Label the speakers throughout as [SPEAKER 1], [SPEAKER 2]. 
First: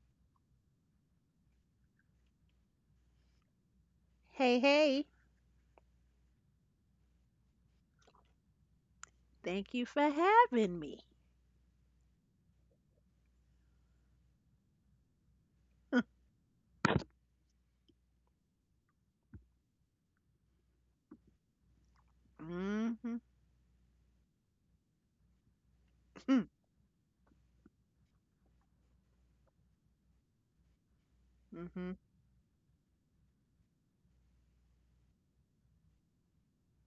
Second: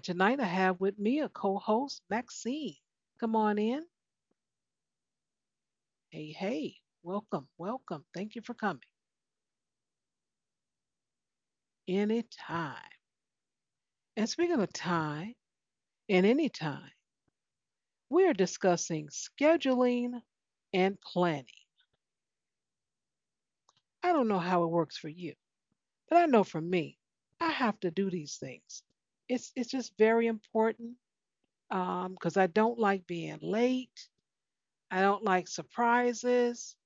[SPEAKER 1] tonight I have with me a co host, Maxine. Come on in.
[SPEAKER 2] Hey, hey,
[SPEAKER 1] Hey, hey, welcome, welcome. Thank you for coming.
[SPEAKER 2] thank you for having me.
[SPEAKER 1] Anytime. And speaking of time and anytime, we are discussing scheduling and planning.
[SPEAKER 2] Mm-hmm.
[SPEAKER 1] I don't know how it works for you, but I know for me, I have to do these things. It's just very important
[SPEAKER 2] Mm-hmm.
[SPEAKER 1] because I don't like being late. I don't like surprises.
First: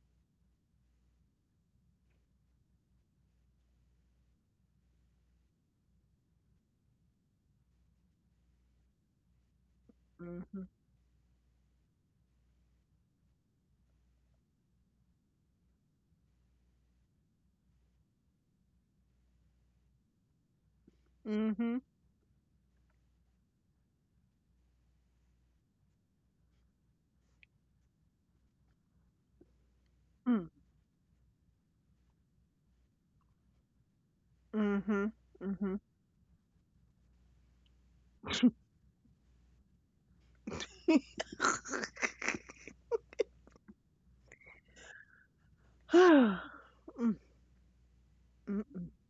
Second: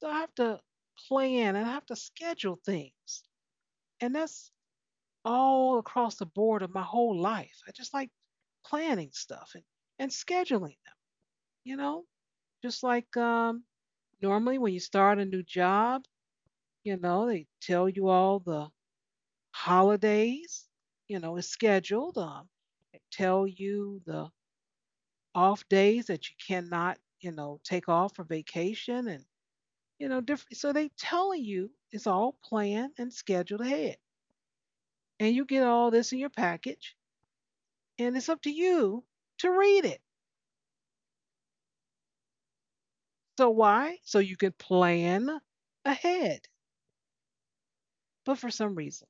[SPEAKER 1] So I have to plan and I have to schedule things. And that's all across the board of my whole life. I just like planning stuff and
[SPEAKER 2] Mm-hmm.
[SPEAKER 1] scheduling them, you know? Just like normally when you start a new job, they tell you all the holidays, is
[SPEAKER 2] Mm-hmm.
[SPEAKER 1] scheduled. They tell you the off days that you cannot take off for vacation and
[SPEAKER 2] Mm-hmm. Mm-hmm.
[SPEAKER 1] different. So they tell you it's all planned and scheduled ahead, and you get all this in your package, and it's up to you to read it. So why? So you can plan
[SPEAKER 2] Mm,
[SPEAKER 1] ahead.
[SPEAKER 2] mm,
[SPEAKER 1] But for
[SPEAKER 2] mm.
[SPEAKER 1] some reason,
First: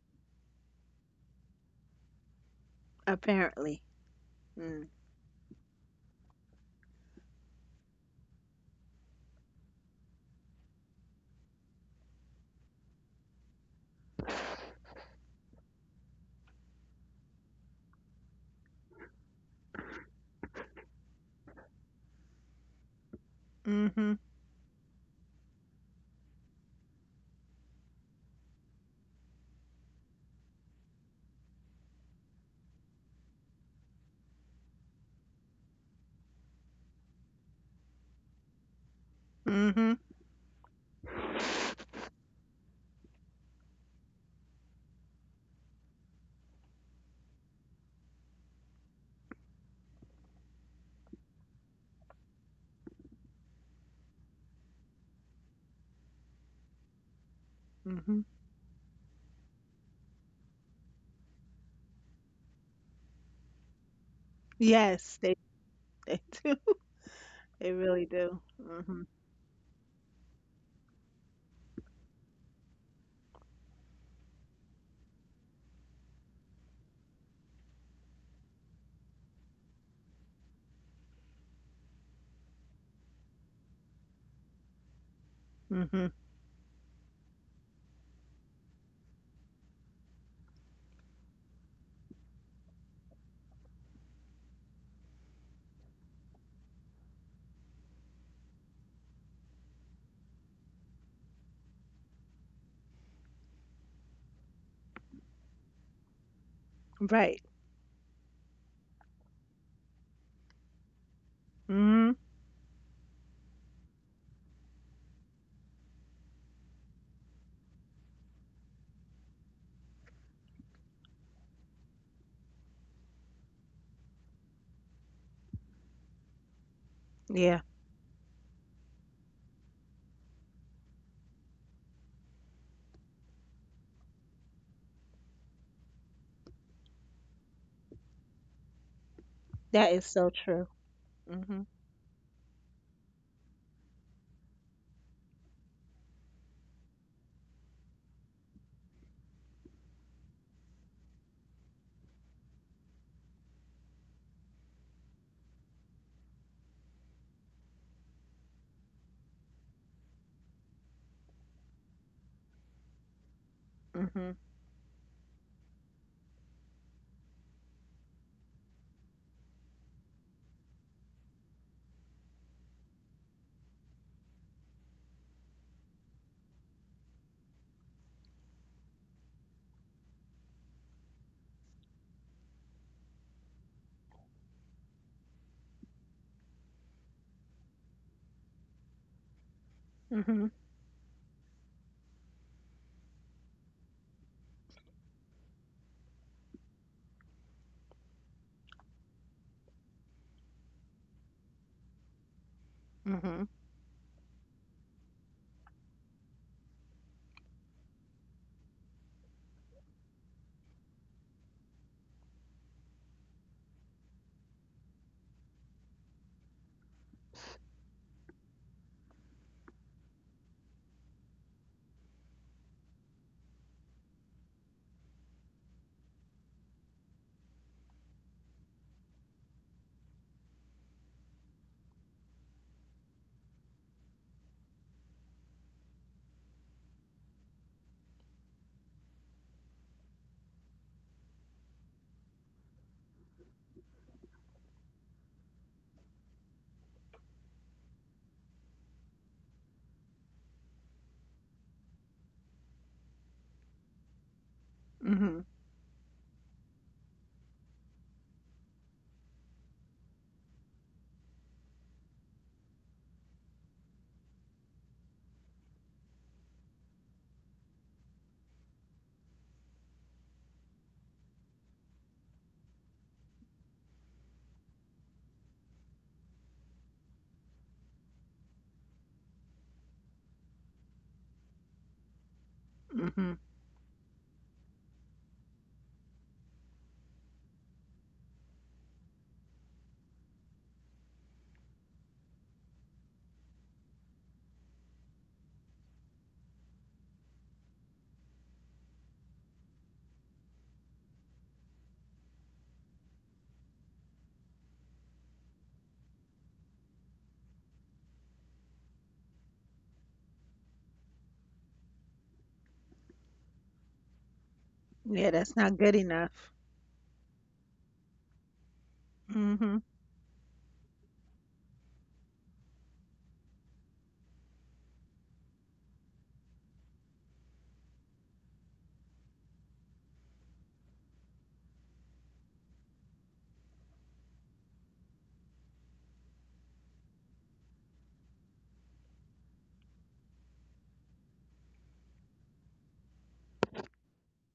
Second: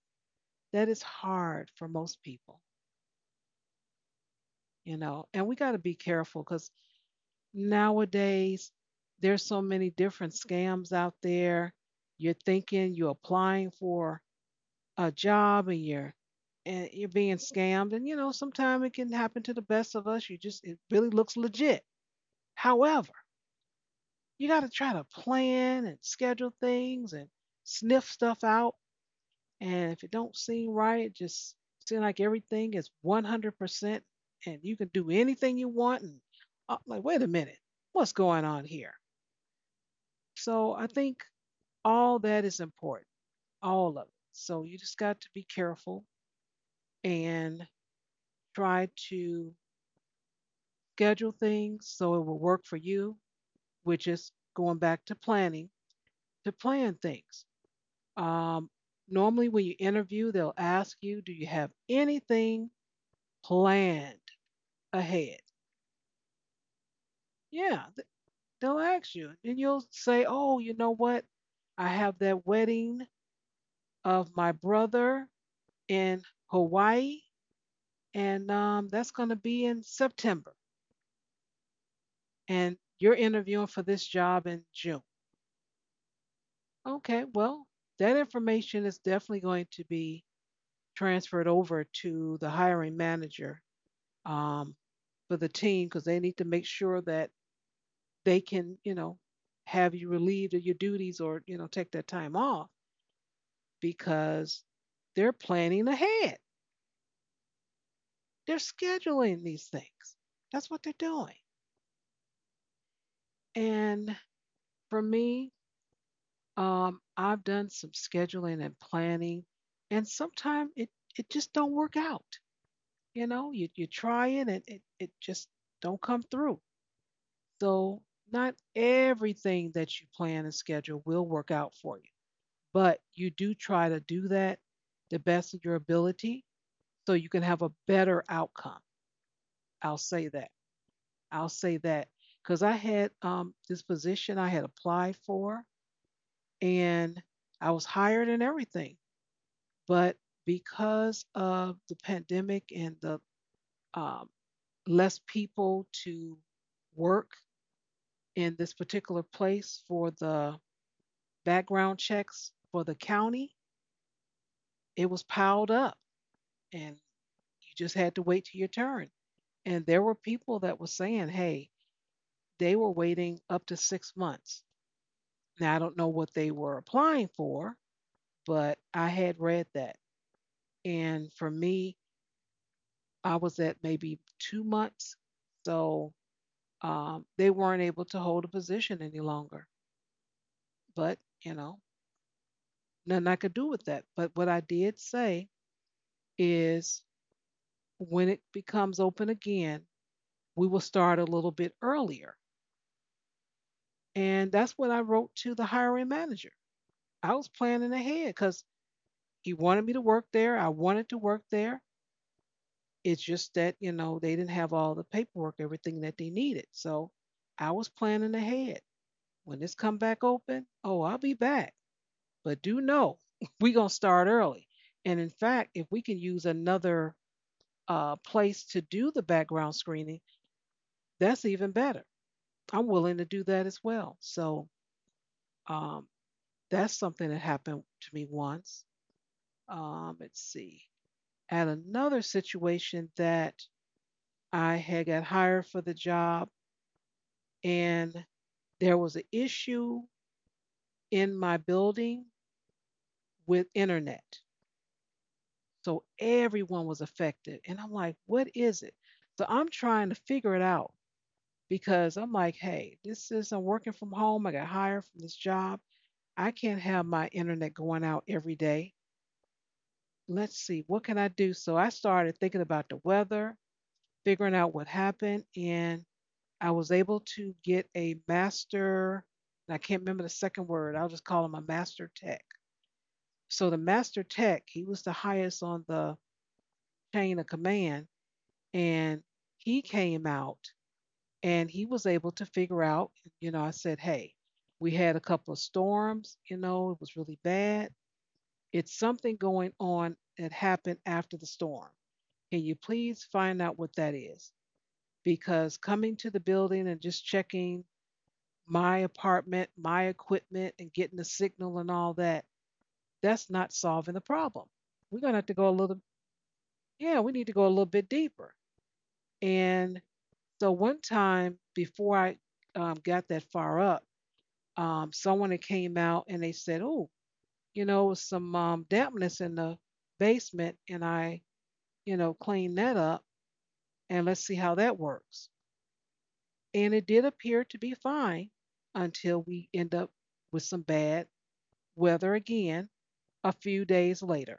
[SPEAKER 1] that is hard for most people,
[SPEAKER 2] Apparently. Mm.
[SPEAKER 1] you know, and we got to be careful because nowadays there's so many different scams out there. You're thinking you're applying for a job and you're being scammed, and sometimes it can happen to the best of us. You just, it really looks legit. However,
[SPEAKER 2] Hmm.
[SPEAKER 1] you got to try to plan and schedule things and sniff stuff out. And if it don't seem right, it just seems like everything is 100% and you can do anything you want. And like, wait a minute, what's going on here?
[SPEAKER 2] Mm-hmm.
[SPEAKER 1] So I think all that is important, all of it. So you just got to be careful and try to schedule things so it will work for you, which is going back to planning, to plan things.
[SPEAKER 2] Mm-hmm.
[SPEAKER 1] Um, Normally, when you interview, they'll ask you, do you have anything planned
[SPEAKER 2] Yes, they
[SPEAKER 1] ahead?
[SPEAKER 2] they do. They
[SPEAKER 1] Yeah,
[SPEAKER 2] really do.
[SPEAKER 1] they'll
[SPEAKER 2] Mm-hmm.
[SPEAKER 1] ask you, and you'll say, oh, you know what? I have that wedding of my brother in Hawaii, and that's going to be in September. And you're interviewing for this job in June.
[SPEAKER 2] Mm-hmm.
[SPEAKER 1] Okay, well, that information is definitely going to be transferred over to the hiring manager um, for the team because they need to make sure that they can, you know, have you relieved of your duties, or, you know, take that time off because they're planning ahead.
[SPEAKER 2] Right.
[SPEAKER 1] They're scheduling these things. That's what they're doing.
[SPEAKER 2] Mm-hmm.
[SPEAKER 1] And for me, I've done some scheduling and planning, and sometimes it just don't work out. You know, you try it and it just don't come through.
[SPEAKER 2] Yeah,
[SPEAKER 1] So not everything that you plan and schedule will work out for you, but you do try to do that the best of your ability so you can have a better outcome.
[SPEAKER 2] that
[SPEAKER 1] I'll
[SPEAKER 2] is
[SPEAKER 1] say
[SPEAKER 2] so
[SPEAKER 1] that.
[SPEAKER 2] true.
[SPEAKER 1] I'll
[SPEAKER 2] Mm-hmm.
[SPEAKER 1] say that because I had this position I had applied for, and I was hired and everything, but because of the pandemic and the um, less people to work in this particular place for the background checks for the county,
[SPEAKER 2] Mm-hmm.
[SPEAKER 1] it was piled up, and you just had to wait till your turn. And there were people that were saying, hey, they were waiting up to 6 months. Now, I don't know what they were applying for, but I had read that. And for me, I was at maybe 2 months. So they weren't able to hold a position any longer.
[SPEAKER 2] Mm-hmm.
[SPEAKER 1] But, you know, nothing I could do with that. But what I did say is when it becomes open again, we will start a little bit earlier.
[SPEAKER 2] Mm-hmm.
[SPEAKER 1] And that's what I wrote to the hiring manager. I was planning ahead because he wanted me to work there. I wanted to work there. It's just that, you know, they didn't have all the paperwork, everything that they needed. So I was planning ahead. When this come back open, oh, I'll be back. But do know, we going to start early. And in fact, if we can use another place to do the background screening, that's even better. I'm willing to do that as well. So um, that's something that happened to me once. Let's see. At another situation that I had got hired for the job, and there was an issue in my building with internet.
[SPEAKER 2] Mm-hmm.
[SPEAKER 1] So everyone was affected. And I'm like, what is it? So I'm trying to figure it out because I'm like, hey, this is, I'm working from home. I got hired from this job. I can't have my internet going out every day. Let's see, what can I do? So I started thinking about the weather, figuring out what happened, and I was able to get a master, and I can't remember the second word, I'll just call him a master tech.
[SPEAKER 2] Hmm.
[SPEAKER 1] So the master tech, he was the highest on the chain of command, and he came out and he was able to figure out, you know, I said, hey, we had a couple of storms, you know, it was really bad. It's something going on that happened after the storm. Can you please find out what that is? Because coming to the building and just checking my apartment, my equipment, and getting the signal and all that, that's not solving the problem. We're
[SPEAKER 2] Yeah,
[SPEAKER 1] going to have
[SPEAKER 2] that's
[SPEAKER 1] to go a
[SPEAKER 2] not good
[SPEAKER 1] little,
[SPEAKER 2] enough.
[SPEAKER 1] yeah, we need to go a little bit deeper.
[SPEAKER 2] Mm-hmm.
[SPEAKER 1] And so one time before I got that far up, someone had came out and they said, oh, you know, some dampness in the basement, and I, you know, cleaned that up, and let's see how that works. And it did appear to be fine until we end up with some bad weather again a few days later.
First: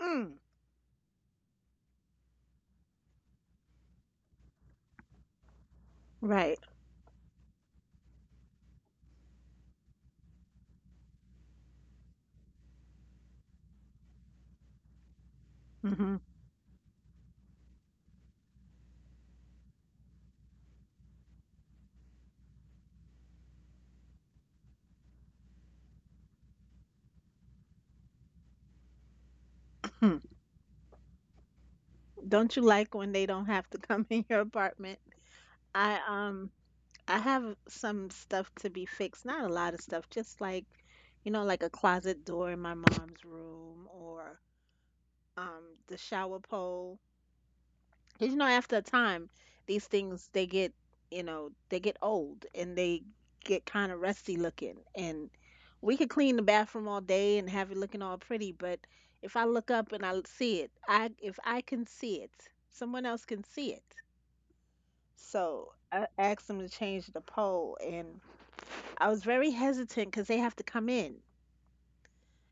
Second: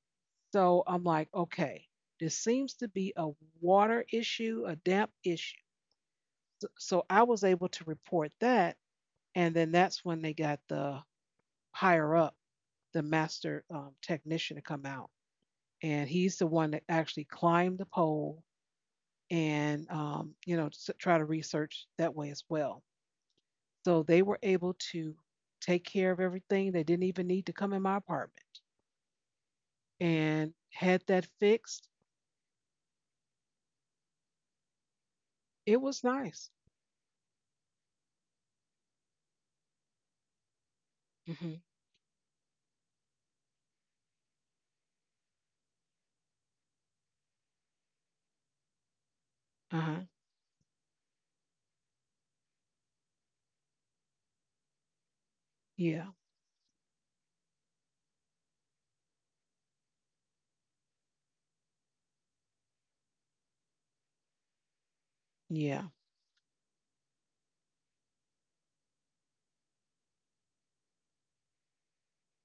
[SPEAKER 2] Mm.
[SPEAKER 1] So I'm like, okay, this seems to be a water issue, a damp issue.
[SPEAKER 2] Right.
[SPEAKER 1] So I was able to report that. And then that's when they got the higher up, the master technician to come out. And
[SPEAKER 2] Mhm.
[SPEAKER 1] he's the one that actually climbed the pole and, you know, try to research that way as well. So they were able to take care of everything. They didn't even need to come in my apartment
[SPEAKER 2] Hmm.
[SPEAKER 1] and had that fixed.
[SPEAKER 2] Don't you like when they don't have to come in your apartment?
[SPEAKER 1] It
[SPEAKER 2] I
[SPEAKER 1] was
[SPEAKER 2] um
[SPEAKER 1] nice.
[SPEAKER 2] I have some stuff to be fixed. Not a lot of stuff, just like, you know, like
[SPEAKER 1] Hmm.
[SPEAKER 2] a closet door in my mom's room or the shower pole. Because, you know, after a time, these
[SPEAKER 1] Uh-huh.
[SPEAKER 2] things they get, you know, they get old and they get kind of rusty looking. And we could
[SPEAKER 1] Yeah.
[SPEAKER 2] clean the bathroom all day and have it looking all pretty, but if I look up and I see it, I if I can see it, someone else can see it. So
[SPEAKER 1] Yeah.
[SPEAKER 2] I asked them to change the pole, and I was very hesitant because they have to come in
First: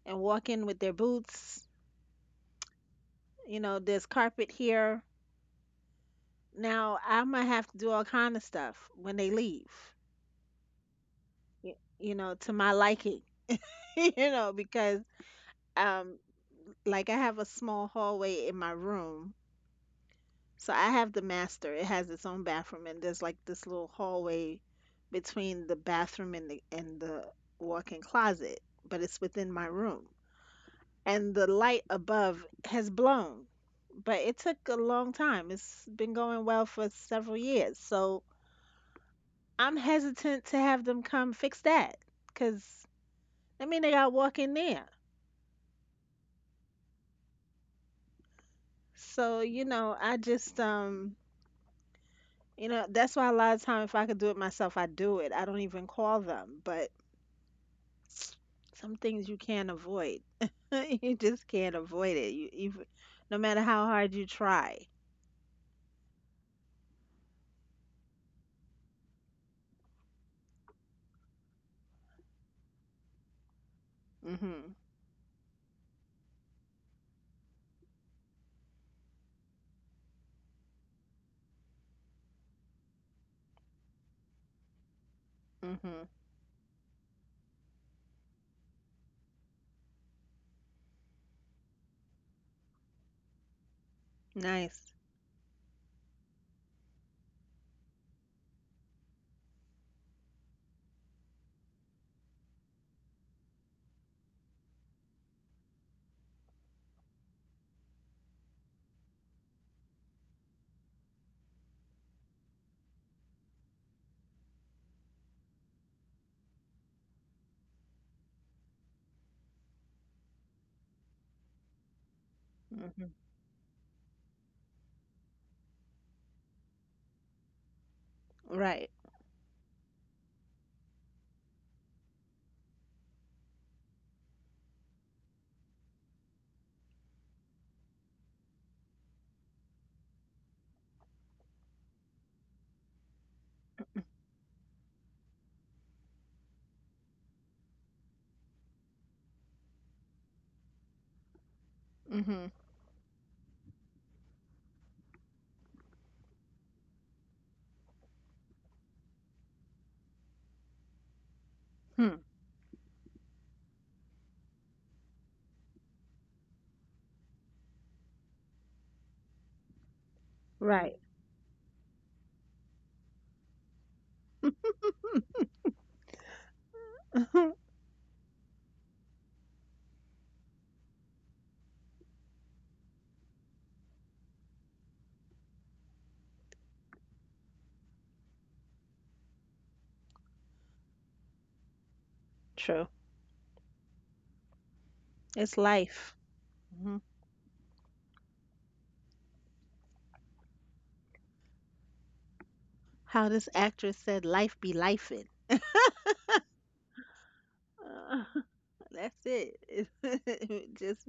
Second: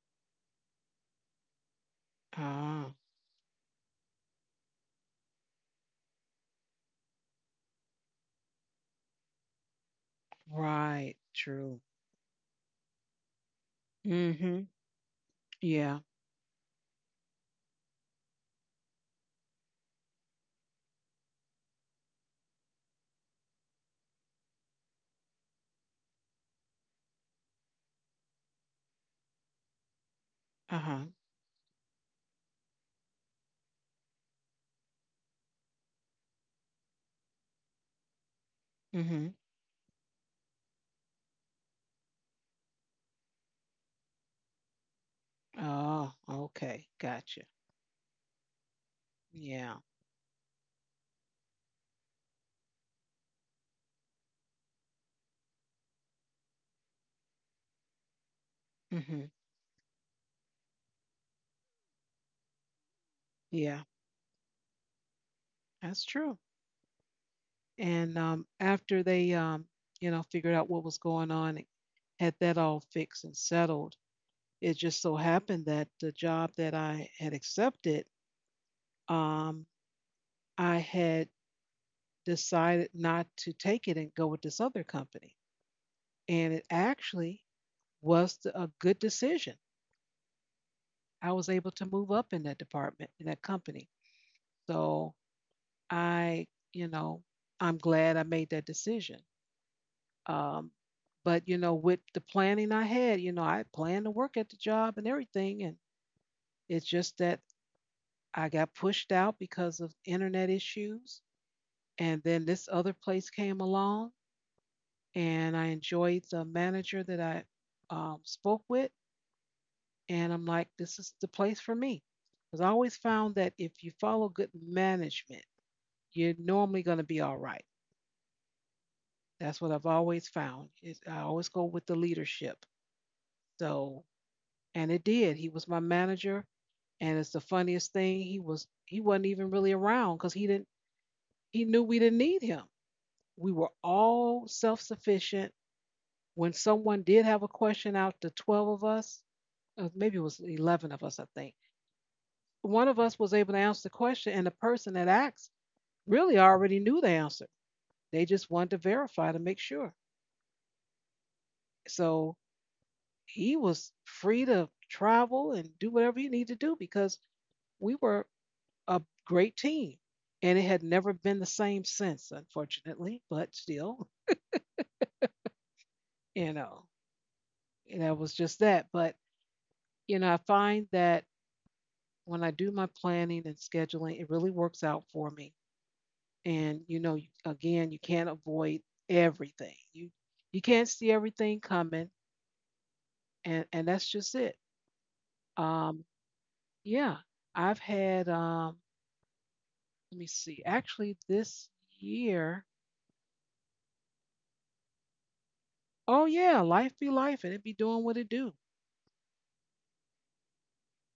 [SPEAKER 2] and walk in with their boots.
[SPEAKER 1] Ah,
[SPEAKER 2] You know, there's carpet here. Now I'm gonna have to do all kind of stuff when they leave,
[SPEAKER 1] right. True.
[SPEAKER 2] to my liking, you know,
[SPEAKER 1] Mm-hmm.
[SPEAKER 2] because
[SPEAKER 1] Yeah.
[SPEAKER 2] um like I have a small hallway in my room. So I have the master. It has its own bathroom and there's like this little hallway between the bathroom and the walk-in closet, but it's within my room.
[SPEAKER 1] Uh-huh.
[SPEAKER 2] And the light above has blown. But it took a long time. It's been going well for several years. So
[SPEAKER 1] Mm-hmm.
[SPEAKER 2] I'm hesitant to have them come fix that, because I mean they got to walk in there.
[SPEAKER 1] Oh, okay. Gotcha.
[SPEAKER 2] So, you
[SPEAKER 1] Yeah.
[SPEAKER 2] know, I just, you know, that's why a lot of time if I could do it myself, I do it. I don't even call them, but some
[SPEAKER 1] Mm-hmm.
[SPEAKER 2] things you can't avoid. You just can't avoid it. You even no matter how
[SPEAKER 1] Yeah.
[SPEAKER 2] hard you try.
[SPEAKER 1] That's true. And after they you know, figured out what was going on, and had that all fixed and settled,
[SPEAKER 2] Mhm.
[SPEAKER 1] it just so happened that the job that I had accepted, um, I had decided not to take it and go with this other company.
[SPEAKER 2] Mhm.
[SPEAKER 1] And it actually was a good decision. I was able to move up in that department, in that company.
[SPEAKER 2] Nice.
[SPEAKER 1] So I, you know, I'm glad I made that decision. Um, but, you know, with the planning I had, you know, I planned to work at the job and everything. And it's just that I got pushed out because of internet issues. And then this other place came along, and I enjoyed the manager that I spoke with. And I'm like, this is the place for me. Because I always
[SPEAKER 2] Mhm.
[SPEAKER 1] found that if you follow good management, you're normally going to be all right.
[SPEAKER 2] Right.
[SPEAKER 1] That's what I've always found. Is I always go with the leadership. So, and it did. He was my manager, and it's the funniest thing. He wasn't even really around because he knew we didn't need him. We were all self sufficient. When someone did have a question, out the 12 of us, maybe it was 11 of us, I think,
[SPEAKER 2] Mhm.
[SPEAKER 1] one of us was able to answer the question, and the person that asked really already knew the answer. They just wanted to verify to make sure.
[SPEAKER 2] Hmm.
[SPEAKER 1] So he was free to travel and do whatever he needed to do because we were a great team. And it had
[SPEAKER 2] Right.
[SPEAKER 1] never been the same since, unfortunately, but still,
[SPEAKER 2] Hmm.
[SPEAKER 1] you know, that was just that. But, you know, I find that when I do my planning and scheduling, it really works out for me. And you know, again, you can't avoid everything. You can't see everything coming,
[SPEAKER 2] True.
[SPEAKER 1] and that's just it.
[SPEAKER 2] It's
[SPEAKER 1] Um,
[SPEAKER 2] life. Mhm.
[SPEAKER 1] yeah, I've had. Let me see. Actually, this year.
[SPEAKER 2] How this actress said life be lifin'.
[SPEAKER 1] Oh yeah, life be life, and it be doing what it
[SPEAKER 2] Uh,
[SPEAKER 1] do.
[SPEAKER 2] that's it. Just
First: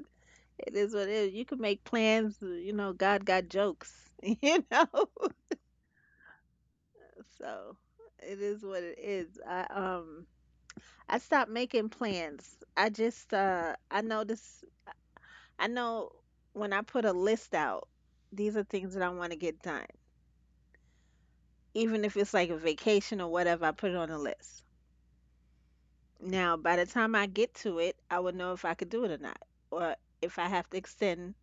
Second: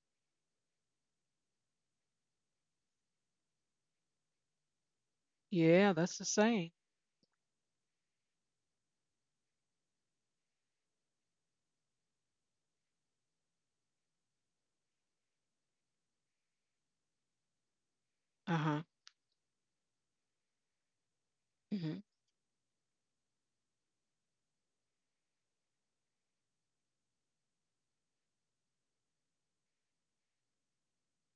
[SPEAKER 2] it is what it is. You can make plans, you know, God got jokes, you know.
[SPEAKER 1] Yeah, that's the same.
[SPEAKER 2] So it is what it is. I stopped making plans. I just. I know when I put a list out, these
[SPEAKER 1] Uh
[SPEAKER 2] are
[SPEAKER 1] huh.
[SPEAKER 2] things that I want to get done. Even
[SPEAKER 1] Hmm.
[SPEAKER 2] if it's like a vacation or whatever, I put it on the list. Now, by the time I get to it, I will know if I could do it or not, or if I have to extend,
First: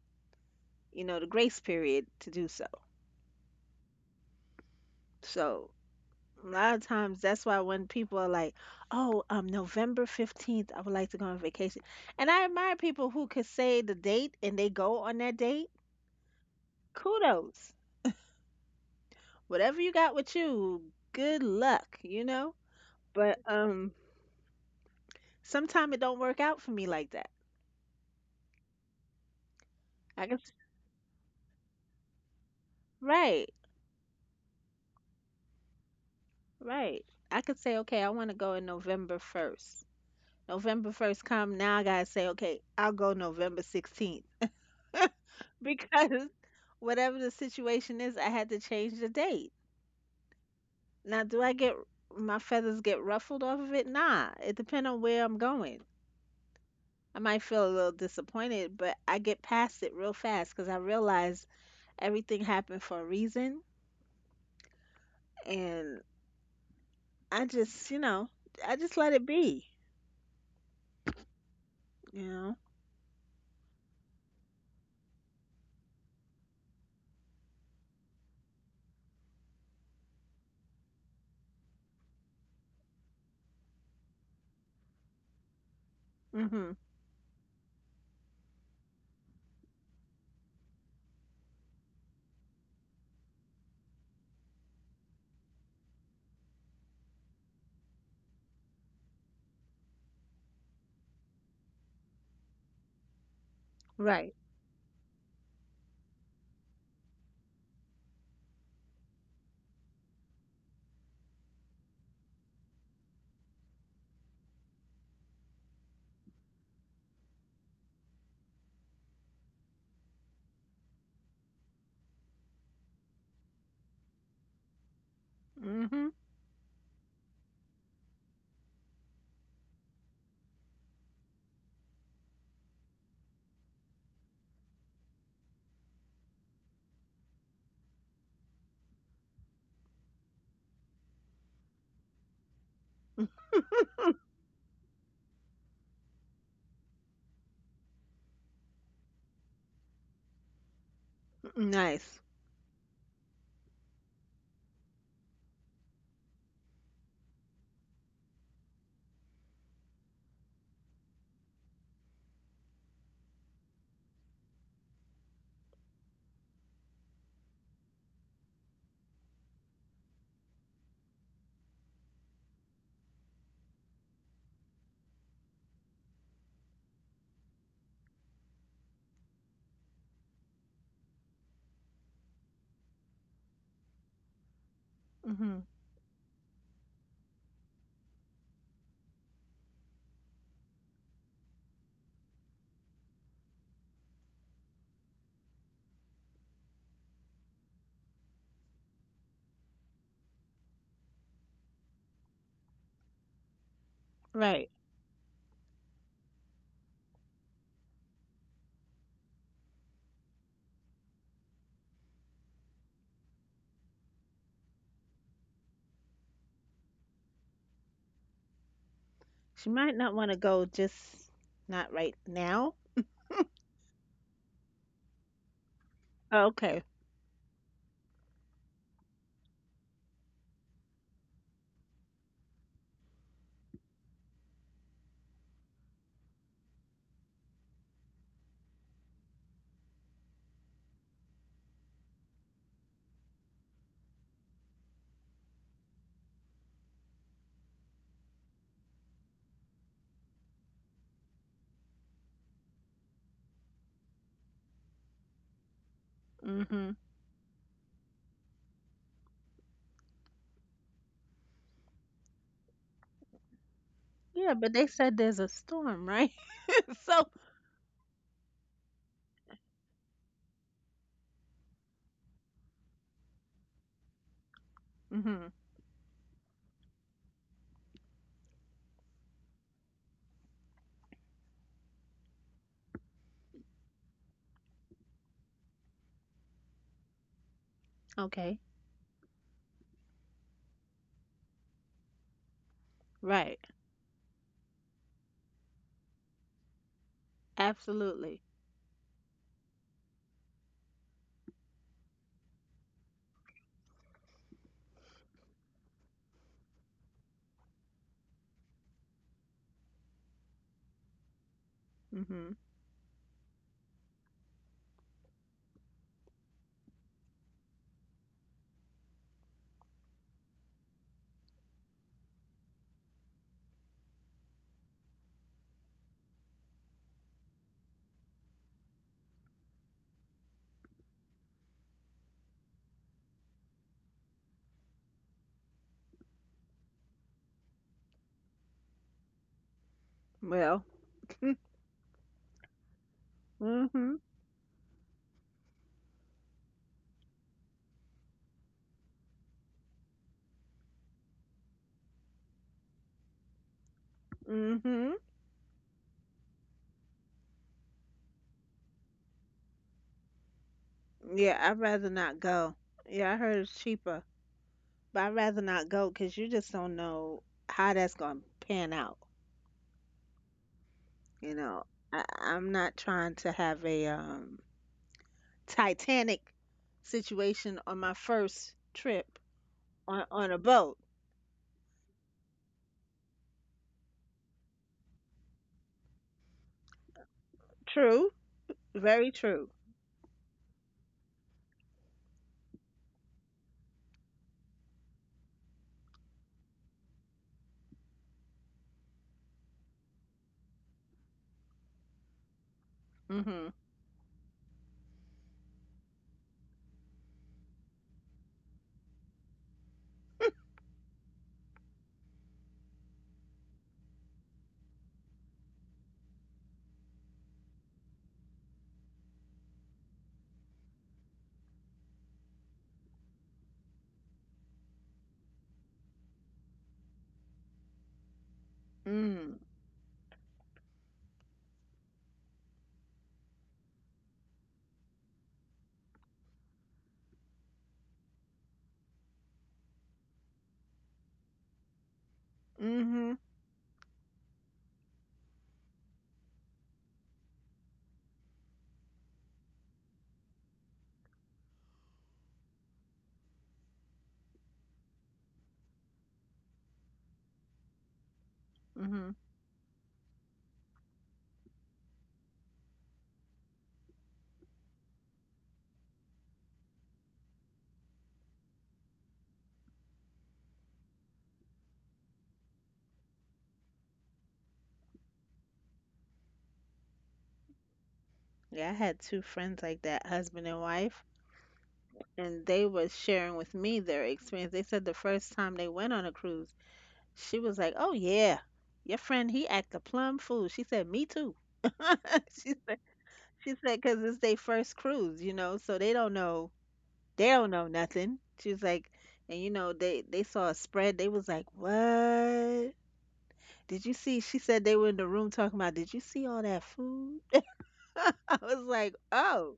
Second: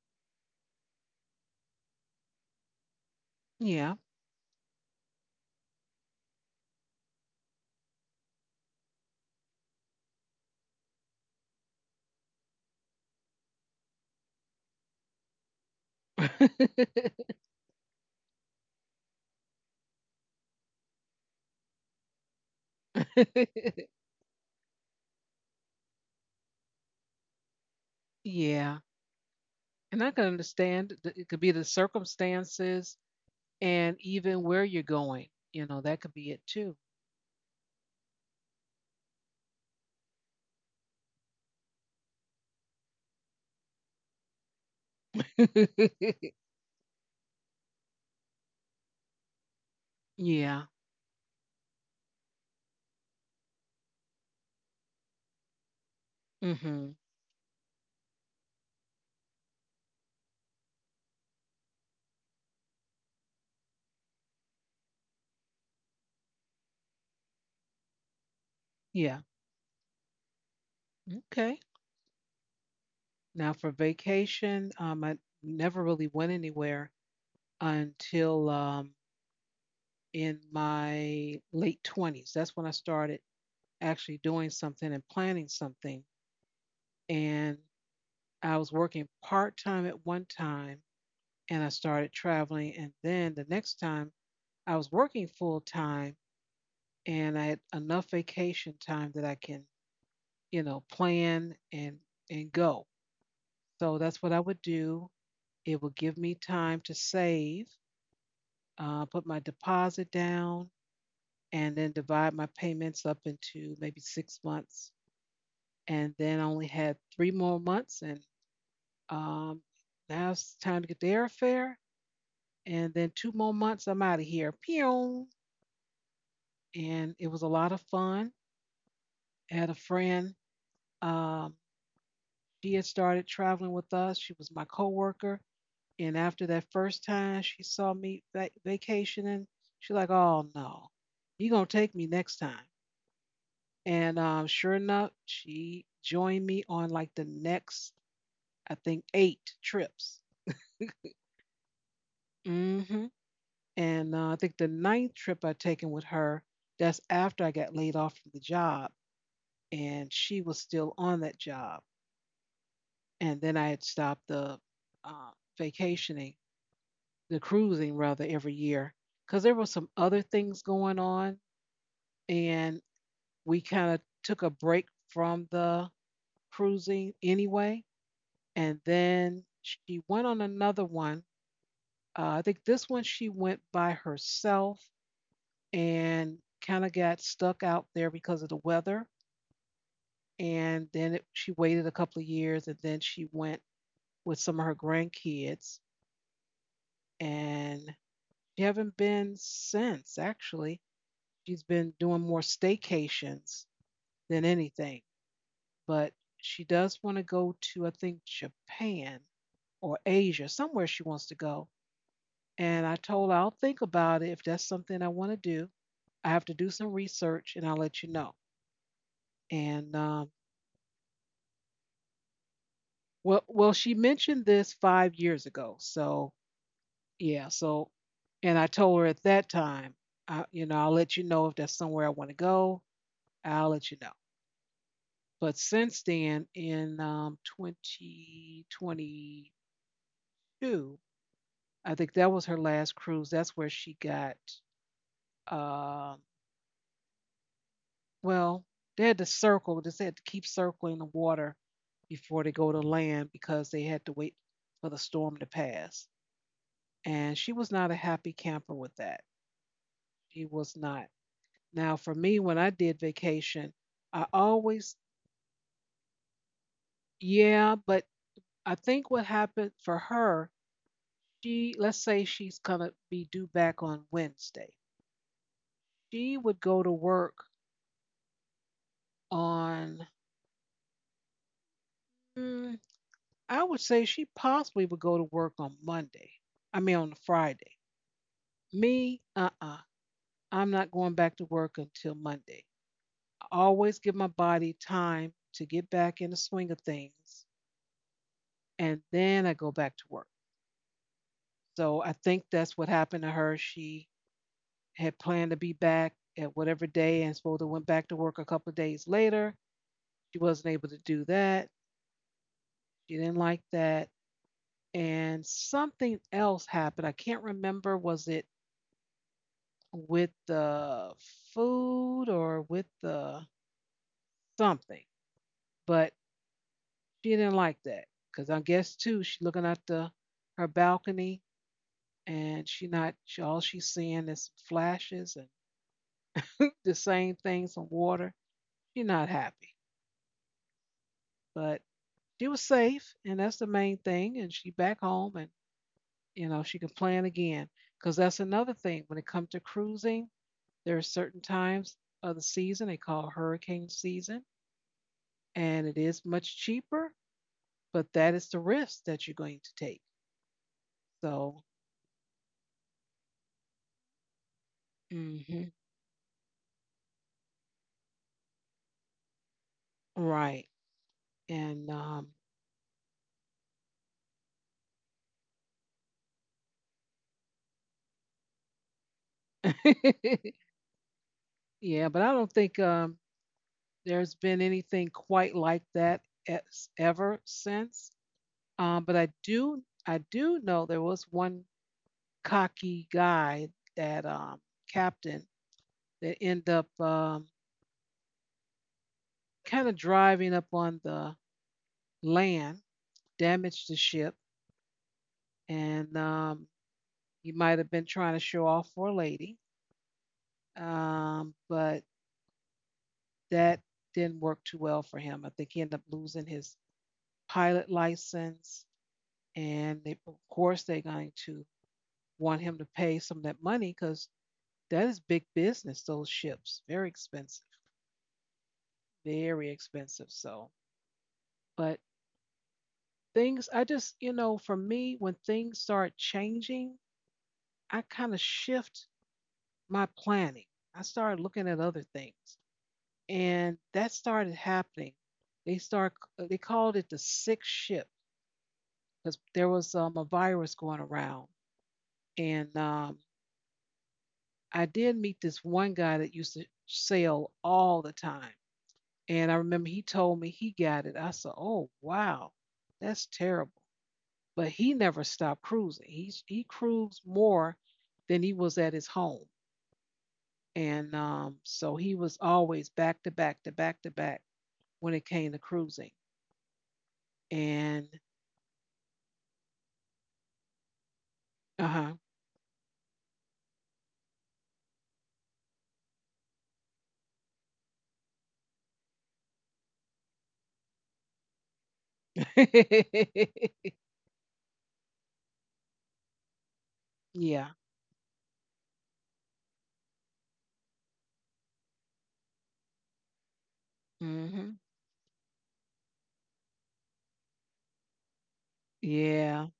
[SPEAKER 2] you know, the grace period to do so.
[SPEAKER 1] Yeah.
[SPEAKER 2] So a lot of times that's why when people are like, "Oh, November 15th, I would like to go on vacation." And I admire people who could say the date and they go on that date. Kudos. Whatever you got with you, good luck, you know? But sometimes it don't work out for me like that.
[SPEAKER 1] Yeah. And I can
[SPEAKER 2] I can s-
[SPEAKER 1] understand that it could be the circumstances,
[SPEAKER 2] right,
[SPEAKER 1] and even where you're going, you know, that could be it too.
[SPEAKER 2] right. I could say, "Okay, I want to go in November 1st." November 1st come, now I got to say, "Okay, I'll go November 16th." Because whatever the situation is, I had to change the date.
[SPEAKER 1] Yeah.
[SPEAKER 2] Now, do I get, my feathers get ruffled off of it? Nah, it depends on where I'm going.
[SPEAKER 1] Hmm.
[SPEAKER 2] I might feel a little disappointed, but I get past it real fast because I realize everything happened for a reason, and I just, you know, I just let it
[SPEAKER 1] Yeah.
[SPEAKER 2] be,
[SPEAKER 1] Okay.
[SPEAKER 2] you know.
[SPEAKER 1] Now for vacation, I never really went anywhere until in my late 20s. That's when I started actually doing something and planning something.
[SPEAKER 2] Mhm.
[SPEAKER 1] And I was working part time at one time and I started traveling. And then the next time I was working full time and I had enough vacation time that I can plan and go. So that's what I
[SPEAKER 2] Right.
[SPEAKER 1] would do. It would give me time to save, put my deposit down, and then divide my payments up into maybe 6 months. And then I only had three more months, and um, now it's time to get the airfare. And then two more months, I'm out of here. Pew!
[SPEAKER 2] Mhm.
[SPEAKER 1] And it was a lot of fun. I had a friend. Um, she had started traveling with us. She was my coworker. And after that first time she saw me vacationing, she like, "Oh no, you gonna take me next time." And sure enough, she joined me on like the next, I think, 8 trips.
[SPEAKER 2] Nice.
[SPEAKER 1] Hmm. And I think the ninth trip I taken with her, that's after I got laid off from the job, and she was still on that job. And then I had stopped the uh, vacationing, the cruising rather, every year because there were some other things going on and we kind of took a break from the cruising anyway. And then she went on another one. I think this one she went by herself
[SPEAKER 2] Mhm.
[SPEAKER 1] and kind of got stuck out there because of the weather. And then she waited a couple of years and then she went with some of her grandkids. And she haven't been since, actually. She's been doing more staycations than
[SPEAKER 2] Right.
[SPEAKER 1] anything. But she does want to go to, I think, Japan or Asia, somewhere she wants to go. And I told her I'll think about it if that's something I want to do. I have to do some research and I'll let you know.
[SPEAKER 2] She might
[SPEAKER 1] And
[SPEAKER 2] not want to go just not right now.
[SPEAKER 1] well, she mentioned this 5 years ago, so
[SPEAKER 2] Oh, okay.
[SPEAKER 1] yeah, so and I told her at that time, you know, I'll let you know if that's somewhere I want to go. I'll let you know. But since then, in 2022, I think that was her last cruise. That's where she got. Uh, well, they had to circle. They had to keep circling the water before they go to land because they had to wait for the storm to pass.
[SPEAKER 2] Mm-hmm.
[SPEAKER 1] And she was not a happy camper with that. She was not. Now, for me, when I did vacation, I
[SPEAKER 2] Yeah, but they
[SPEAKER 1] always,
[SPEAKER 2] said there's a storm, right? So,
[SPEAKER 1] yeah, but I think what happened for her, she, let's say she's going to be due back on Wednesday.
[SPEAKER 2] hmm,
[SPEAKER 1] She would go to work on mm, I would say she possibly would go to work on Monday. I mean, on Friday.
[SPEAKER 2] okay.
[SPEAKER 1] Me, I am not going back to work until Monday. I
[SPEAKER 2] Right.
[SPEAKER 1] always give my body time to get back in the swing of things,
[SPEAKER 2] Absolutely.
[SPEAKER 1] and then I go back to work. So I think that's what happened to her. She had planned to be back at whatever day and supposed to went back to work a couple of days later. She wasn't able to do that.
[SPEAKER 2] Mhm.
[SPEAKER 1] She didn't like that. And something else happened. I can't remember. Was it with the food or with the something, but she didn't like that because I guess too she's looking out the her balcony and she not she, all she's seeing is flashes and the same things on water. She's not happy,
[SPEAKER 2] Well,
[SPEAKER 1] but she was safe and that's the main
[SPEAKER 2] mhm.
[SPEAKER 1] thing. And she back home and you know she can plan again because that's another thing when it comes to cruising. There are certain times of the season they call hurricane season
[SPEAKER 2] Mhm.
[SPEAKER 1] and it is much cheaper, but that is the risk that you're going to take.
[SPEAKER 2] Yeah,
[SPEAKER 1] So,
[SPEAKER 2] I'd rather not go. Yeah, I heard it's cheaper, but I'd rather
[SPEAKER 1] hmm,
[SPEAKER 2] not go cuz you just don't know how that's going to pan out,
[SPEAKER 1] right.
[SPEAKER 2] you know.
[SPEAKER 1] And
[SPEAKER 2] I I'm not trying to have a, Titanic situation on my first trip on a boat.
[SPEAKER 1] yeah, but I don't think there's been anything quite like that ever since.
[SPEAKER 2] True.
[SPEAKER 1] But I
[SPEAKER 2] Very true.
[SPEAKER 1] do I do know there was one cocky guy that captain that ended up kind of driving up on the land,
[SPEAKER 2] Mhm.
[SPEAKER 1] damaged the ship and you might have been trying to show off for a lady, but that didn't work too well for him. I think he ended up losing his pilot license, and they, of course they're going to want him to pay some of that money because that is big business. Those ships, very expensive,
[SPEAKER 2] Mm.
[SPEAKER 1] very expensive. So, but things, you know, for me, when things start changing, I kind of shift my planning. I started looking at other things.
[SPEAKER 2] Hmm. Mm-hmm.
[SPEAKER 1] And that started happening. They called it the sixth ship because there was a virus going around, and I did meet this one guy that used to sail all the time,
[SPEAKER 2] Hmm.
[SPEAKER 1] and I remember he told me he got it. I said, "Oh wow, that's terrible," but he never stopped cruising. He cruised more than he was at his home, and so he was always back to back to back to back when it came to cruising, and
[SPEAKER 2] Yeah, I had two friends like that, husband and wife,
[SPEAKER 1] uh huh.
[SPEAKER 2] and they was sharing with me their experience. They said the first time they went on a cruise, she was like, "Oh yeah, your friend he act a plum fool." She said, "Me too." She said, she said, because it's their first cruise, you know, so they
[SPEAKER 1] Yeah.
[SPEAKER 2] don't know nothing. She was like, and you know, they saw a spread. They was like, "What? Did you see?" She
[SPEAKER 1] Hmm.
[SPEAKER 2] said they were in the room talking about, "Did you see all that food?" I was like,
[SPEAKER 1] Yeah.
[SPEAKER 2] "Oh."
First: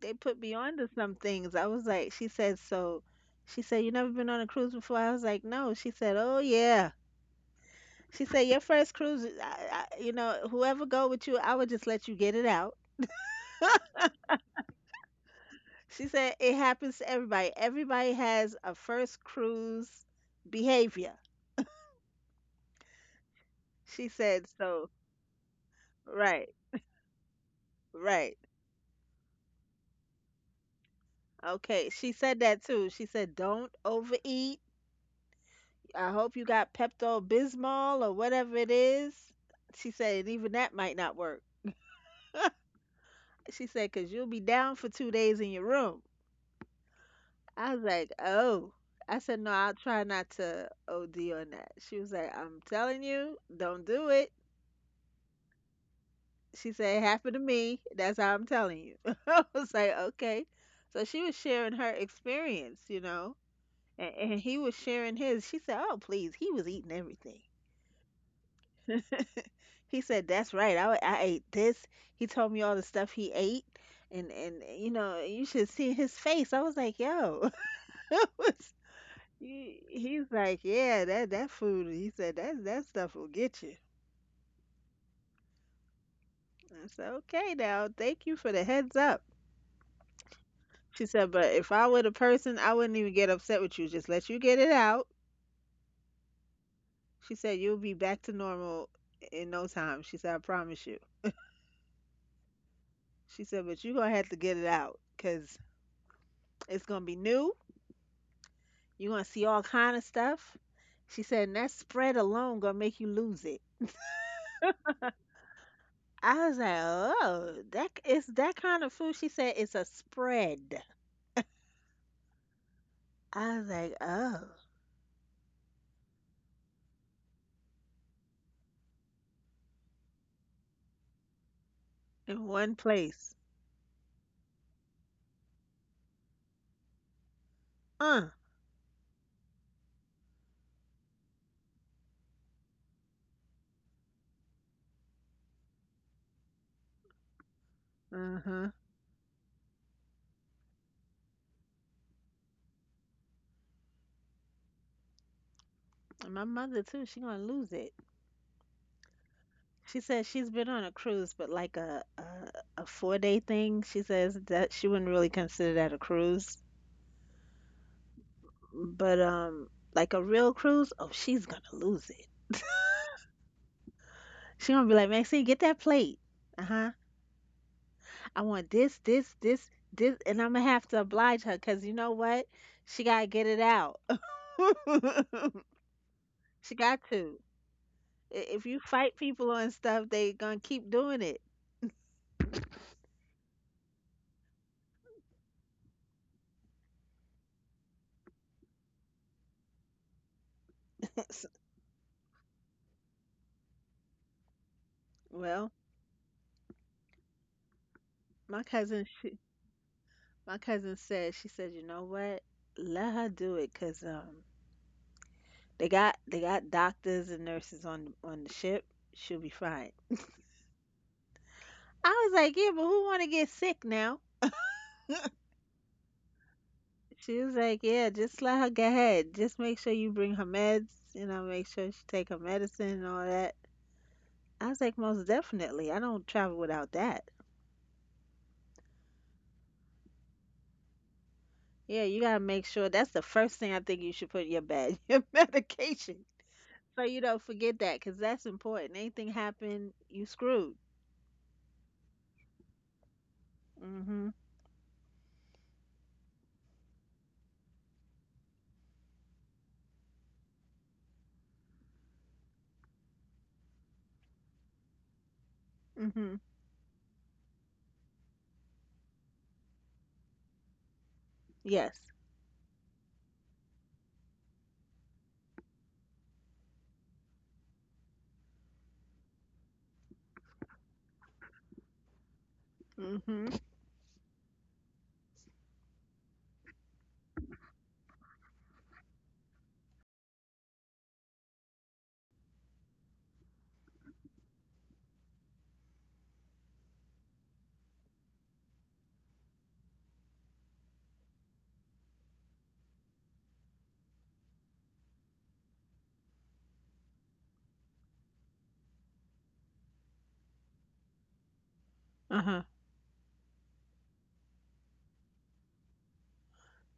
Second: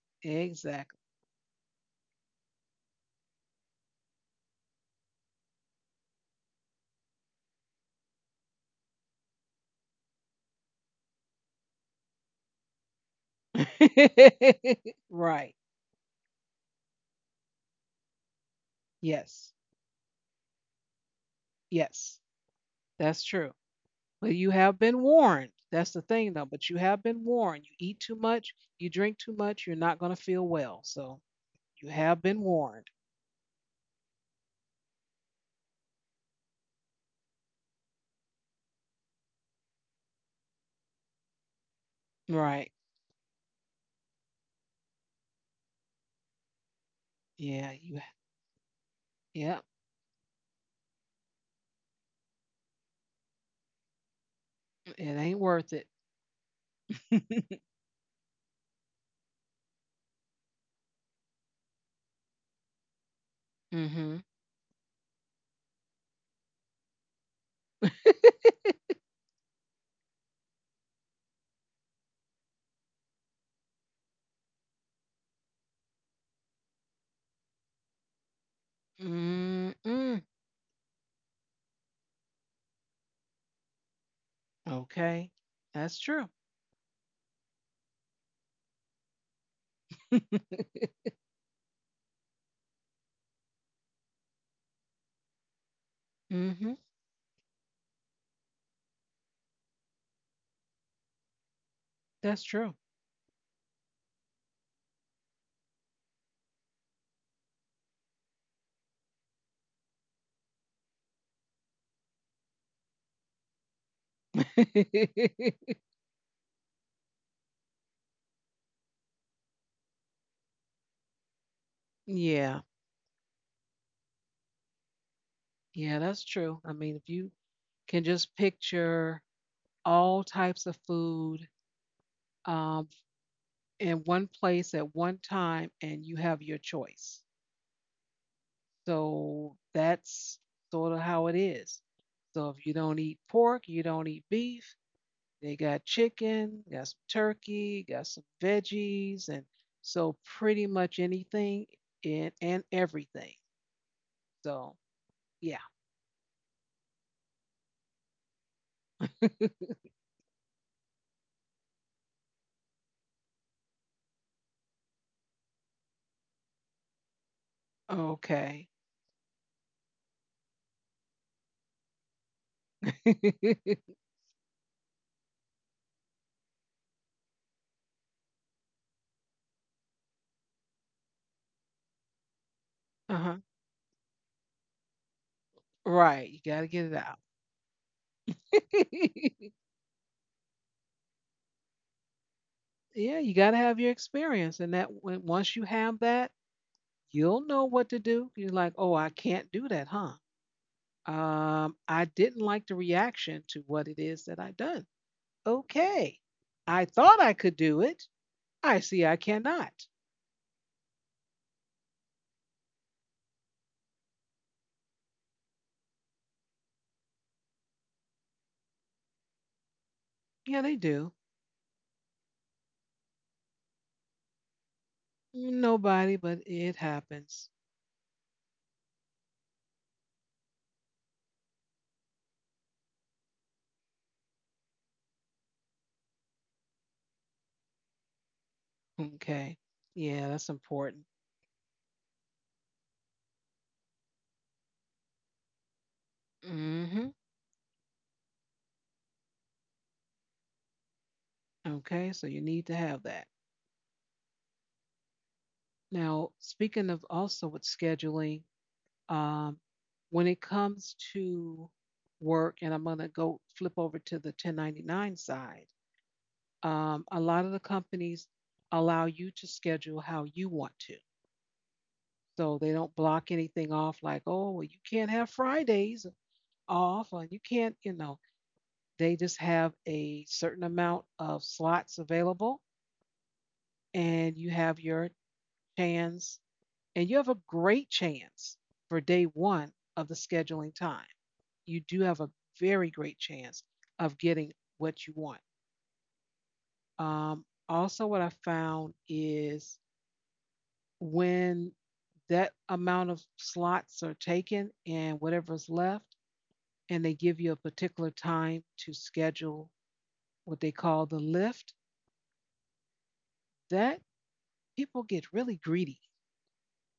[SPEAKER 2] They put me on to
[SPEAKER 1] Exactly.
[SPEAKER 2] some things. I was like, she said, so she said, you never been on a cruise before? I was like, no. She said, oh yeah. She said, your first cruise, you know, whoever go with you, I would just let you get it out.
[SPEAKER 1] Right.
[SPEAKER 2] She said, it happens to everybody. Everybody has a first
[SPEAKER 1] Yes.
[SPEAKER 2] cruise behavior.
[SPEAKER 1] Yes. That's true.
[SPEAKER 2] She
[SPEAKER 1] But you
[SPEAKER 2] said,
[SPEAKER 1] have
[SPEAKER 2] so,
[SPEAKER 1] been warned. That's the thing, though.
[SPEAKER 2] right,
[SPEAKER 1] But you have been warned. You eat too
[SPEAKER 2] right.
[SPEAKER 1] much, you drink too much, you're not going to feel well. So you
[SPEAKER 2] Okay. She
[SPEAKER 1] have been
[SPEAKER 2] said that
[SPEAKER 1] warned.
[SPEAKER 2] too. She said, don't overeat. I hope you got Pepto Bismol or whatever it is. She said, and even that might not work.
[SPEAKER 1] Right.
[SPEAKER 2] She said, "Cause you'll be down for 2 days in your room."
[SPEAKER 1] Yeah.
[SPEAKER 2] I was
[SPEAKER 1] You.
[SPEAKER 2] like, "Oh." I said, "No,
[SPEAKER 1] Yeah.
[SPEAKER 2] I'll try not to OD on that." She was like, "I'm telling you, don't do it."
[SPEAKER 1] It ain't worth it.
[SPEAKER 2] She said, "It happened to me. That's how I'm telling you." I was like, "Okay." So she was sharing her experience, you know,
[SPEAKER 1] Mm-hmm.
[SPEAKER 2] and he was sharing his. She said, "Oh, please, he was eating everything." He said, "That's right. I ate this." He told me all the stuff he ate, and you know, you should see his face. I was like, "Yo," it was. He,
[SPEAKER 1] Mm-mm.
[SPEAKER 2] he's like, yeah, that that food. He said that that stuff will get you.
[SPEAKER 1] Okay. That's true.
[SPEAKER 2] I said, okay, now thank you for the heads up. She said, but if I were the person, I wouldn't even get upset with you. Just let you get it out.
[SPEAKER 1] Mm-hmm.
[SPEAKER 2] She said, you'll be back to normal in no time. She said, I promise you.
[SPEAKER 1] That's true.
[SPEAKER 2] She said, but you're gonna have to get it out because it's gonna be new. You're gonna see all kind of stuff. She said, and that spread alone gonna make you lose it. I was like, oh, that it's that kind of food. She said, it's a spread.
[SPEAKER 1] Yeah,
[SPEAKER 2] I was like, oh,
[SPEAKER 1] yeah, that's true. I mean, if you can just picture all types of food,
[SPEAKER 2] in one
[SPEAKER 1] um,
[SPEAKER 2] place.
[SPEAKER 1] in one place at one time and you have your choice.
[SPEAKER 2] Uh,
[SPEAKER 1] So that's sort of how it is. So if you don't eat pork, you don't eat beef, they got chicken, got some turkey, got some
[SPEAKER 2] mm-hmm.
[SPEAKER 1] veggies, and so pretty much anything and everything. So yeah,
[SPEAKER 2] And my mother too, she gonna lose it. She says she's been on a cruise, but like a 4-day thing. She says that she wouldn't really consider that a cruise,
[SPEAKER 1] okay.
[SPEAKER 2] but like a real cruise, oh, she's gonna lose it. She gonna be like, Maxine, get that plate. Uh huh. I want this, this, this, this, and I'm gonna have to oblige her because, you know what? She gotta
[SPEAKER 1] Uh-huh.
[SPEAKER 2] get it out.
[SPEAKER 1] Right. You got to
[SPEAKER 2] She
[SPEAKER 1] get it
[SPEAKER 2] got
[SPEAKER 1] out.
[SPEAKER 2] to. If you fight people and stuff, they gonna keep doing it.
[SPEAKER 1] Yeah, you got to have your experience. And that when, once you have that, you'll know what to do. You're like, oh, I can't do that, huh?
[SPEAKER 2] S-
[SPEAKER 1] I didn't like the reaction to what it is that I've done.
[SPEAKER 2] Well,
[SPEAKER 1] Okay. I thought I could do it.
[SPEAKER 2] my
[SPEAKER 1] I see
[SPEAKER 2] cousin,
[SPEAKER 1] I
[SPEAKER 2] she,
[SPEAKER 1] cannot.
[SPEAKER 2] my cousin said, she said, you know what? Let her do it, cause they got doctors and nurses on the ship. She'll be fine.
[SPEAKER 1] Yeah, they do.
[SPEAKER 2] I was like, yeah, but who want to get sick now?
[SPEAKER 1] Nobody, but it
[SPEAKER 2] She was
[SPEAKER 1] happens.
[SPEAKER 2] like, yeah, just let her go ahead. Just make sure you bring her meds. You know, make sure she take her medicine and all that. I was like, most definitely. I don't travel without that.
[SPEAKER 1] Okay. Yeah, that's important.
[SPEAKER 2] Yeah, you gotta make sure that's the first thing I think you should put in your bag, your medication, so
[SPEAKER 1] Hmm.
[SPEAKER 2] you don't forget that, 'cause that's important. Anything happen, you screwed.
[SPEAKER 1] Okay. So you need to have that.
[SPEAKER 2] Mhm.
[SPEAKER 1] Now, speaking of also with scheduling, Um, when it comes to work, and I'm going to go flip over to the 1099 side,
[SPEAKER 2] Mhm.
[SPEAKER 1] a lot of the companies allow you to schedule how you want to.
[SPEAKER 2] Yes.
[SPEAKER 1] So they don't block anything off like, oh, well, you can't have Fridays off, or you can't, you know, they just have a certain amount of slots available,
[SPEAKER 2] Mhm.
[SPEAKER 1] and you have your chance, and you have a great chance for day one of the scheduling time. You do have a very great chance of getting what you want. Also, what I found is when that amount of slots are taken and whatever's left, and they give you a particular time to schedule what they call the lift,
[SPEAKER 2] Uh huh.
[SPEAKER 1] that people get really greedy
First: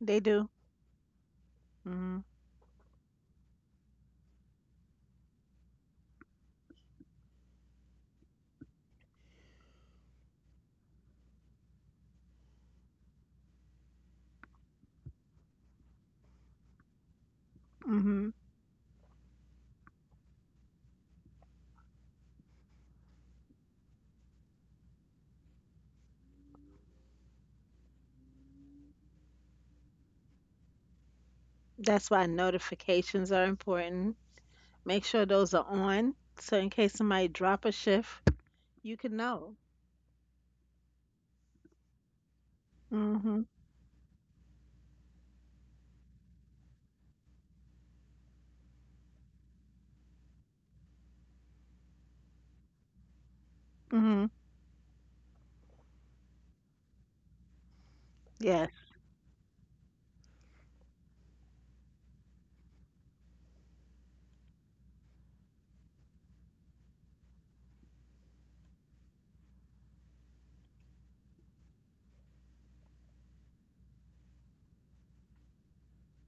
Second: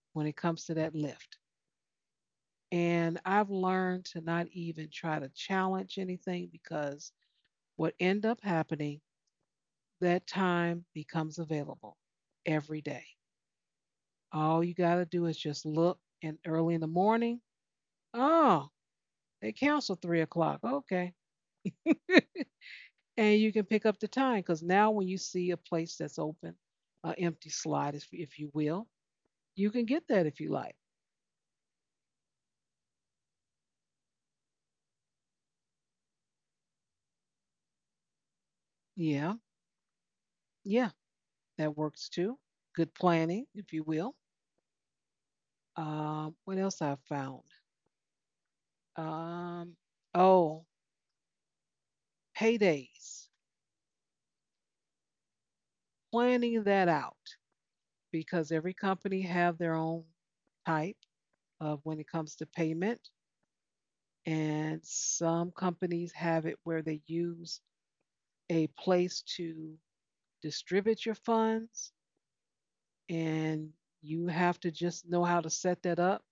[SPEAKER 2] They
[SPEAKER 1] when it
[SPEAKER 2] do.
[SPEAKER 1] comes to that lift.
[SPEAKER 2] Mhm.
[SPEAKER 1] And I've learned to not even try to challenge anything because what end up happening that time becomes available every day. All you got to do is just look and early in the morning,
[SPEAKER 2] Mhm.
[SPEAKER 1] oh, they canceled 3 o'clock. Okay. And you can pick up the time because now when you see a place that's open, an empty slot, if, you will, you can get that if you like.
[SPEAKER 2] That's why notifications are important. Make sure those are on, so in case somebody drop a shift, you can
[SPEAKER 1] Yeah.
[SPEAKER 2] know.
[SPEAKER 1] Yeah. That works too. Good planning,
[SPEAKER 2] Mhm.
[SPEAKER 1] if you will. What else I found? Um, oh, paydays.
[SPEAKER 2] Mhm.
[SPEAKER 1] Planning that out. Because
[SPEAKER 2] Yes.
[SPEAKER 1] every company have their own type of when it comes to payment and some companies have it where they use a place to distribute your funds and you have to just know how to set that up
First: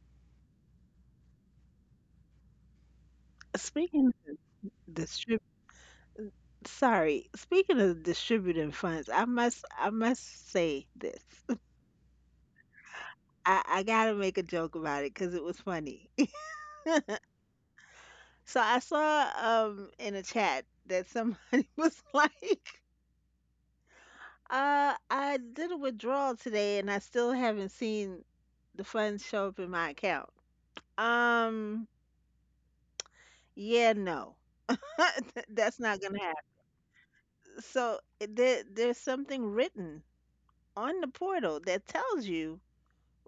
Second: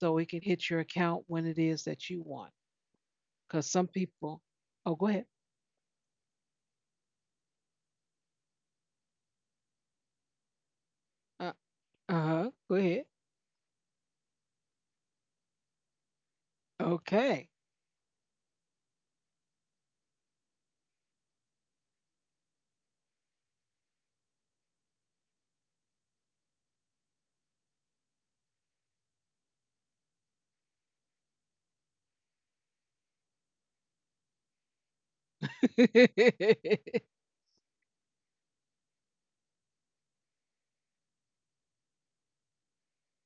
[SPEAKER 1] so it can hit your account when it is that you want because some
[SPEAKER 2] Speaking
[SPEAKER 1] people
[SPEAKER 2] of
[SPEAKER 1] oh go ahead
[SPEAKER 2] distributors. Sorry. Speaking of distributing funds, I must say this.
[SPEAKER 1] uh, go ahead
[SPEAKER 2] I gotta make a joke about it because it was funny.
[SPEAKER 1] okay
[SPEAKER 2] So I saw, in a chat that somebody was like, I did a withdrawal today and I still haven't seen the funds show up in my account. Um, yeah, no. That's not gonna happen. So, there's something written on the portal that tells you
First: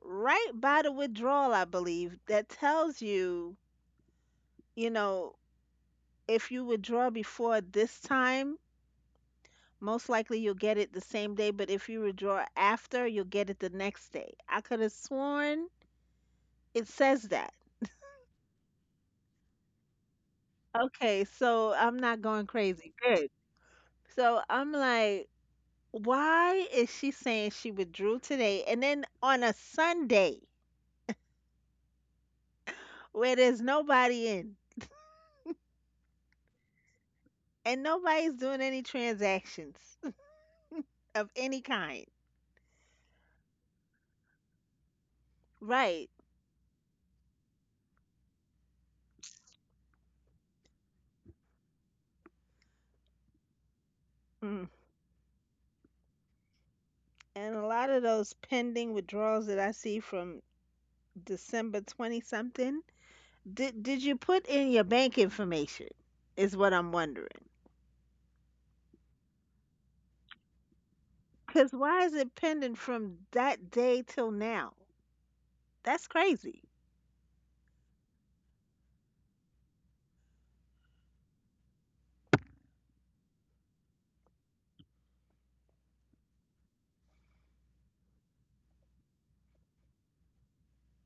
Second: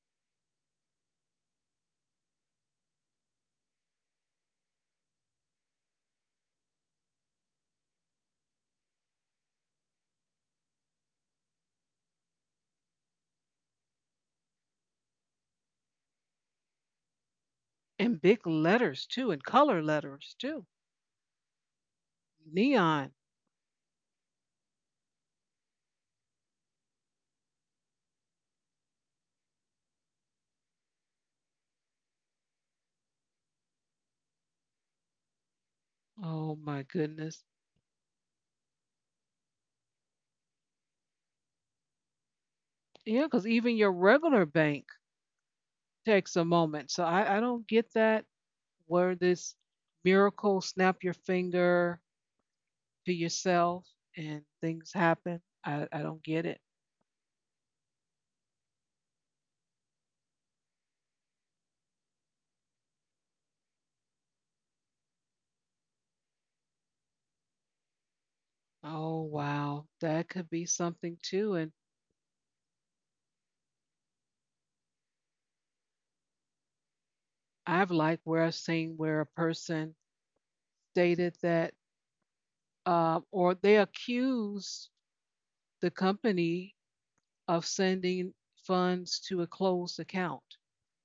[SPEAKER 2] right by the withdrawal, I believe, that tells you, you know, if you withdraw before this time, most likely you'll get it the same day, but if you withdraw after, you'll get it the next day. I could have sworn it says that.
[SPEAKER 1] and big letters too and color letters too
[SPEAKER 2] Okay, so I'm not going crazy.
[SPEAKER 1] neon.
[SPEAKER 2] Good. So I'm like, why is she saying she withdrew today and then on a Sunday where there's nobody in
[SPEAKER 1] Oh my goodness.
[SPEAKER 2] and nobody's doing any transactions of any kind?
[SPEAKER 1] Yeah, because even your regular bank
[SPEAKER 2] Right.
[SPEAKER 1] takes a moment. So I don't get that where this miracle snap your finger to yourself and
[SPEAKER 2] Mm.
[SPEAKER 1] things happen. I don't get it.
[SPEAKER 2] And a lot of those pending withdrawals that I see from December 20 something, did you put in your bank information? Is what I'm wondering.
[SPEAKER 1] Oh wow. That could be something too. And
[SPEAKER 2] Cuz why is it pending from that day till now? That's crazy.
[SPEAKER 1] I've liked where I've seen where a person stated that or they accused the company of sending funds to a closed account.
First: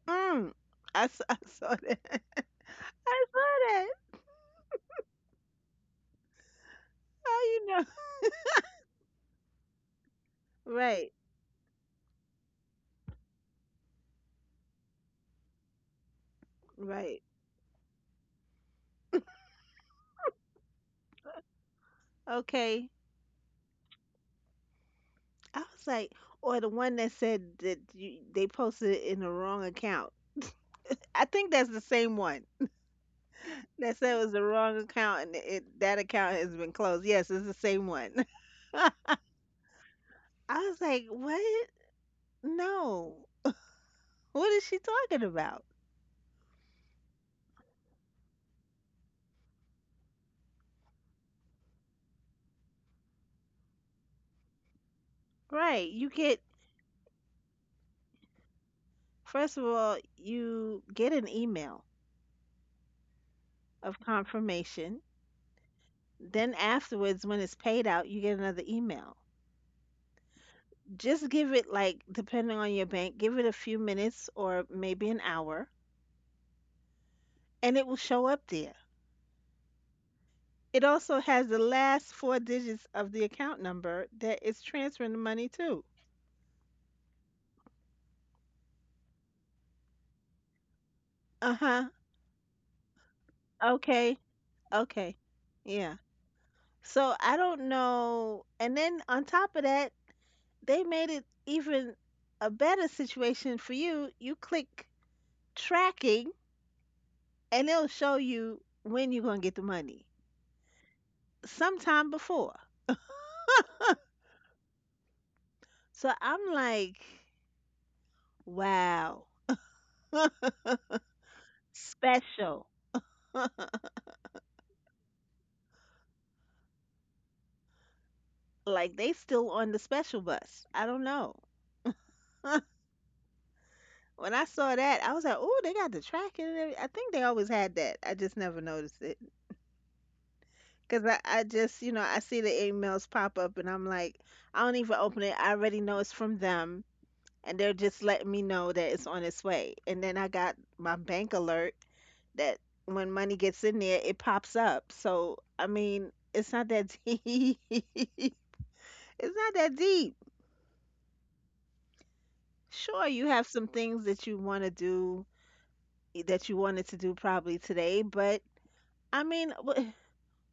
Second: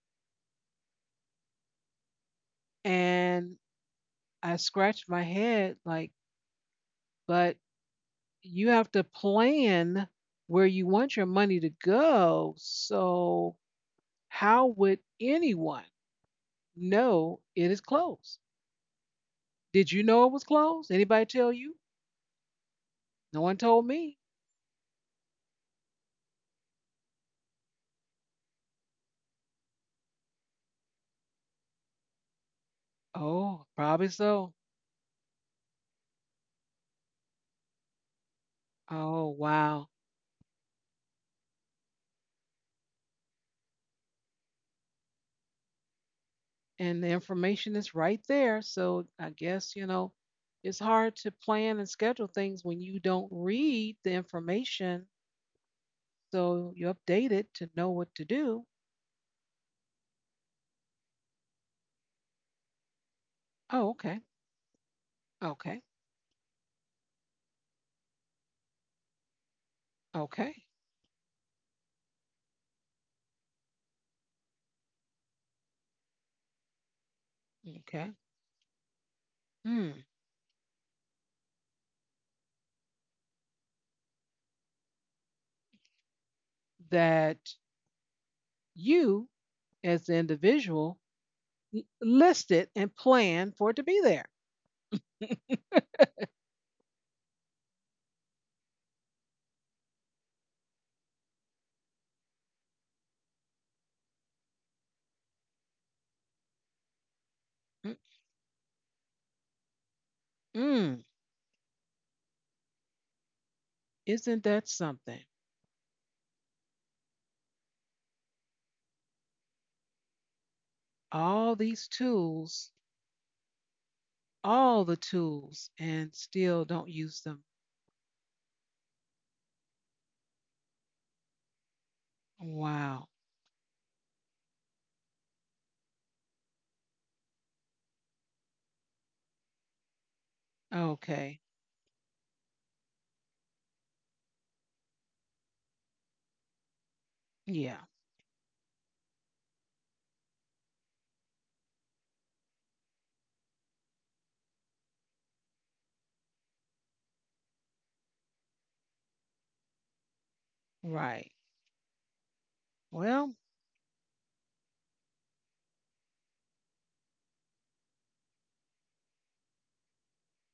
[SPEAKER 2] Mm. I saw, I saw that. I
[SPEAKER 1] And
[SPEAKER 2] saw that.
[SPEAKER 1] I scratched my head like,
[SPEAKER 2] How
[SPEAKER 1] but
[SPEAKER 2] you know?
[SPEAKER 1] you have to plan where you
[SPEAKER 2] Right.
[SPEAKER 1] want your money to go. So how would anyone
[SPEAKER 2] Right.
[SPEAKER 1] know it is closed? Did you know it was closed? Anybody tell you?
[SPEAKER 2] Okay.
[SPEAKER 1] No one told me.
[SPEAKER 2] I was like, or the one that said that you, they posted it in the wrong account. I think that's the same one.
[SPEAKER 1] Oh,
[SPEAKER 2] That
[SPEAKER 1] probably
[SPEAKER 2] said it was the
[SPEAKER 1] so.
[SPEAKER 2] wrong account, and it, that account has been closed. Yes, it's the same one.
[SPEAKER 1] Oh, wow.
[SPEAKER 2] I was like, what? No. What is she talking about?
[SPEAKER 1] And the information is right there. So I guess, you know, it's hard to plan and schedule things when you don't read the information
[SPEAKER 2] Right. You get,
[SPEAKER 1] so you update it to know what to do.
[SPEAKER 2] first of all, you get an email
[SPEAKER 1] Oh,
[SPEAKER 2] of
[SPEAKER 1] okay.
[SPEAKER 2] confirmation.
[SPEAKER 1] Okay.
[SPEAKER 2] Then afterwards, when it's paid out, you get another email.
[SPEAKER 1] Okay.
[SPEAKER 2] Just give it, like, depending on your bank, give it a few minutes or maybe an hour, and it will
[SPEAKER 1] Okay.
[SPEAKER 2] show up there.
[SPEAKER 1] Mm.
[SPEAKER 2] It also has the last four digits of the account number that it's transferring the money to.
[SPEAKER 1] That you, as the individual,
[SPEAKER 2] Uh-huh.
[SPEAKER 1] listed and planned for it to be
[SPEAKER 2] Okay.
[SPEAKER 1] there.
[SPEAKER 2] Okay. Yeah. So I don't know. And then on top of that, they made it even a better situation for you. You click tracking and it'll show you when you're going to get the money.
[SPEAKER 1] Mm-mm.
[SPEAKER 2] Sometime before.
[SPEAKER 1] Isn't that something?
[SPEAKER 2] So I'm like, wow.
[SPEAKER 1] All these
[SPEAKER 2] Special.
[SPEAKER 1] tools, all the tools, and still don't use them.
[SPEAKER 2] Like they still on the special bus. I don't know.
[SPEAKER 1] Wow.
[SPEAKER 2] When I saw that, I was like, "Oh, they got the tracking." And every- I think they always had that. I just never noticed it. Cause I,
[SPEAKER 1] Okay.
[SPEAKER 2] I just, you know, I see the emails pop up and I'm like, I don't even open it. I already know it's from them and they're
[SPEAKER 1] Yeah.
[SPEAKER 2] just letting me know that it's on its way. And then I got my bank alert that when money gets in there, it pops up. So, I mean, it's not that deep. It's not that deep.
[SPEAKER 1] Right.
[SPEAKER 2] Sure, you
[SPEAKER 1] Well,
[SPEAKER 2] have some things that you want to do that you wanted to do probably today, but I mean,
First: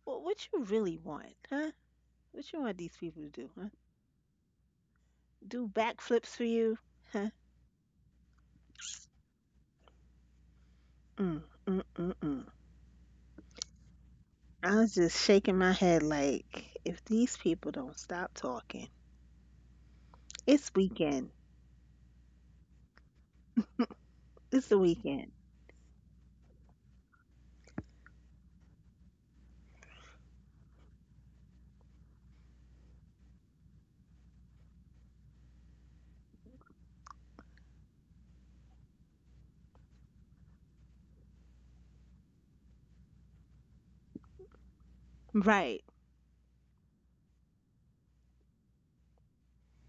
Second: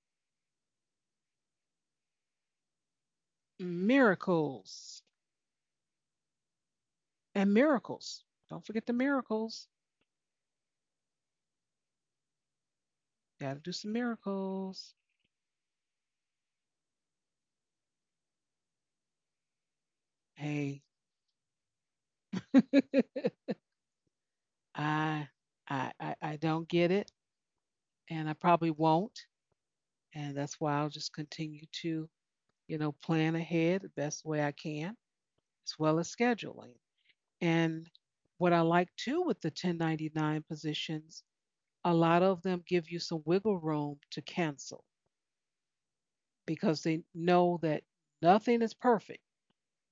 [SPEAKER 2] what you really want, huh? What you want these people to do, huh?
[SPEAKER 1] miracles
[SPEAKER 2] Do backflips for you. Huh?
[SPEAKER 1] and miracles. Don't forget the miracles.
[SPEAKER 2] Mm, mm, mm, mm.
[SPEAKER 1] Gotta do some
[SPEAKER 2] I was
[SPEAKER 1] miracles.
[SPEAKER 2] just shaking my head like, if these people don't stop talking, it's
[SPEAKER 1] Hey.
[SPEAKER 2] weekend. It's the
[SPEAKER 1] I,
[SPEAKER 2] weekend.
[SPEAKER 1] I don't get it, and I probably won't. And that's why I'll just continue to plan ahead the best way I can, as well as scheduling. And what I like too with the 1099 positions, a lot of them give you some wiggle room to cancel
[SPEAKER 2] Right.
[SPEAKER 1] because they know that nothing is perfect.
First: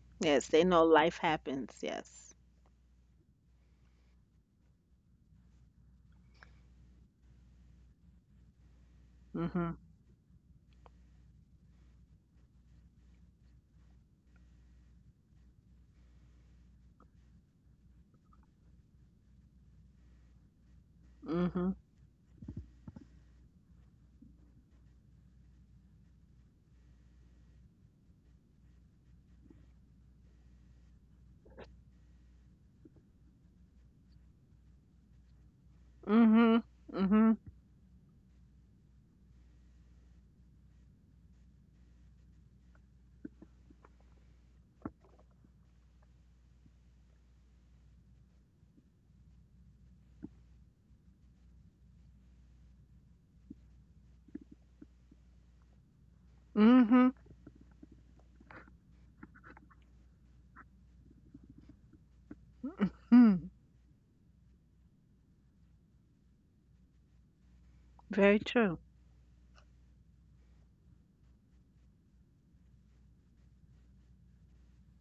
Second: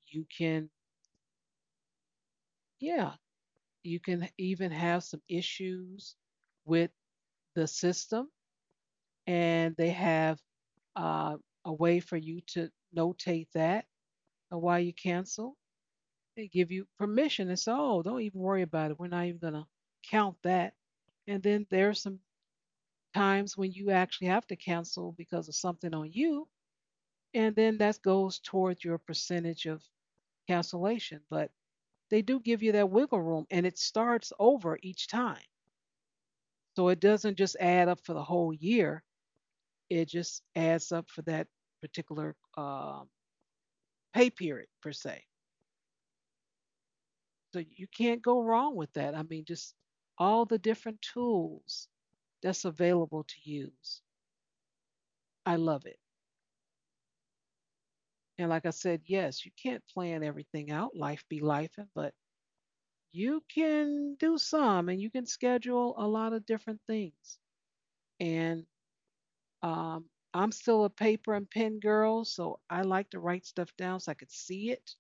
[SPEAKER 1] You
[SPEAKER 2] Yes, they
[SPEAKER 1] can,
[SPEAKER 2] know life happens. Yes.
[SPEAKER 1] yeah, you can even have some issues with the system
[SPEAKER 2] Mm-hmm.
[SPEAKER 1] and they have uh, a way for you to notate that of why you cancel. They give you permission and say, oh, don't even worry about it. We're not even going to count that. And then
[SPEAKER 2] Mm-hmm.
[SPEAKER 1] there are some times when you actually have to cancel because of something on you. And then that goes towards your percentage of cancellation. But they do give you that wiggle room and it starts over each time.
[SPEAKER 2] Mm-hmm.
[SPEAKER 1] So it
[SPEAKER 2] Mm-hmm.
[SPEAKER 1] doesn't just add up for the whole year, it just adds up for that particular pay period per se. So you can't go wrong with that. I mean, just all the different tools that's available to use. I love it.
[SPEAKER 2] Mm-hmm.
[SPEAKER 1] And like I said, yes, you can't plan everything out, life be life, but
[SPEAKER 2] Hmm.
[SPEAKER 1] you can do some and you can schedule a lot of different things.
[SPEAKER 2] Very
[SPEAKER 1] And
[SPEAKER 2] true.
[SPEAKER 1] um, I'm still a paper and pen girl, so I like to write stuff down so I could see it.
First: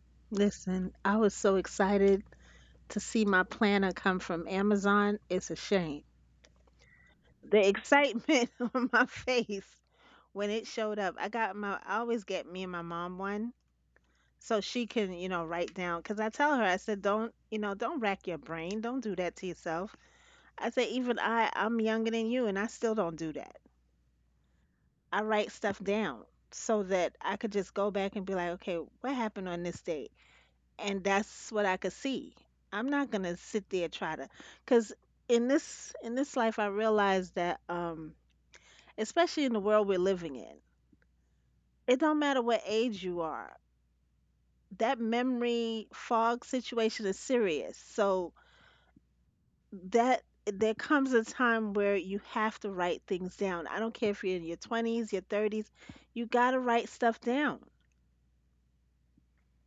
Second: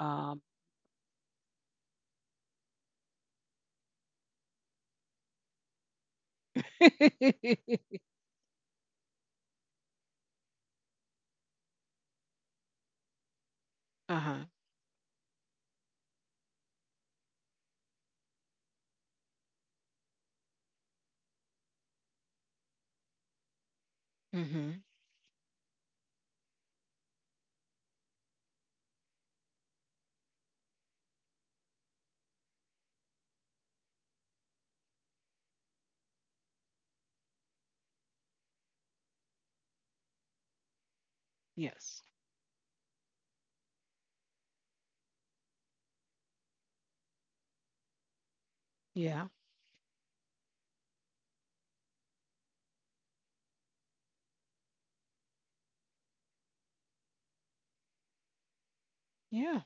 [SPEAKER 1] Um,
[SPEAKER 2] Listen, I was so excited to see my planner come from Amazon. It's a shame. The excitement on my face when it showed up. I got my— I always get me and my mom one
[SPEAKER 1] uh huh.
[SPEAKER 2] so she can, you know, write down, cuz I tell her, I said, don't, you know, don't rack your brain, don't do that to yourself. I said, even I'm younger than you and I still don't do that.
[SPEAKER 1] Hmm.
[SPEAKER 2] I write stuff down so that I could just go back and be like, okay, what happened on this date? And that's what I could see. I'm not going to sit there try to, cuz in this life I realized that especially in the world we're living in, it
[SPEAKER 1] Yes.
[SPEAKER 2] don't matter what age you are, that memory fog situation is serious. So
[SPEAKER 1] Yeah.
[SPEAKER 2] that there comes a time where you have to write things down. I don't care if you're in your 20s, your 30s, you got to write stuff down.
[SPEAKER 1] Yeah.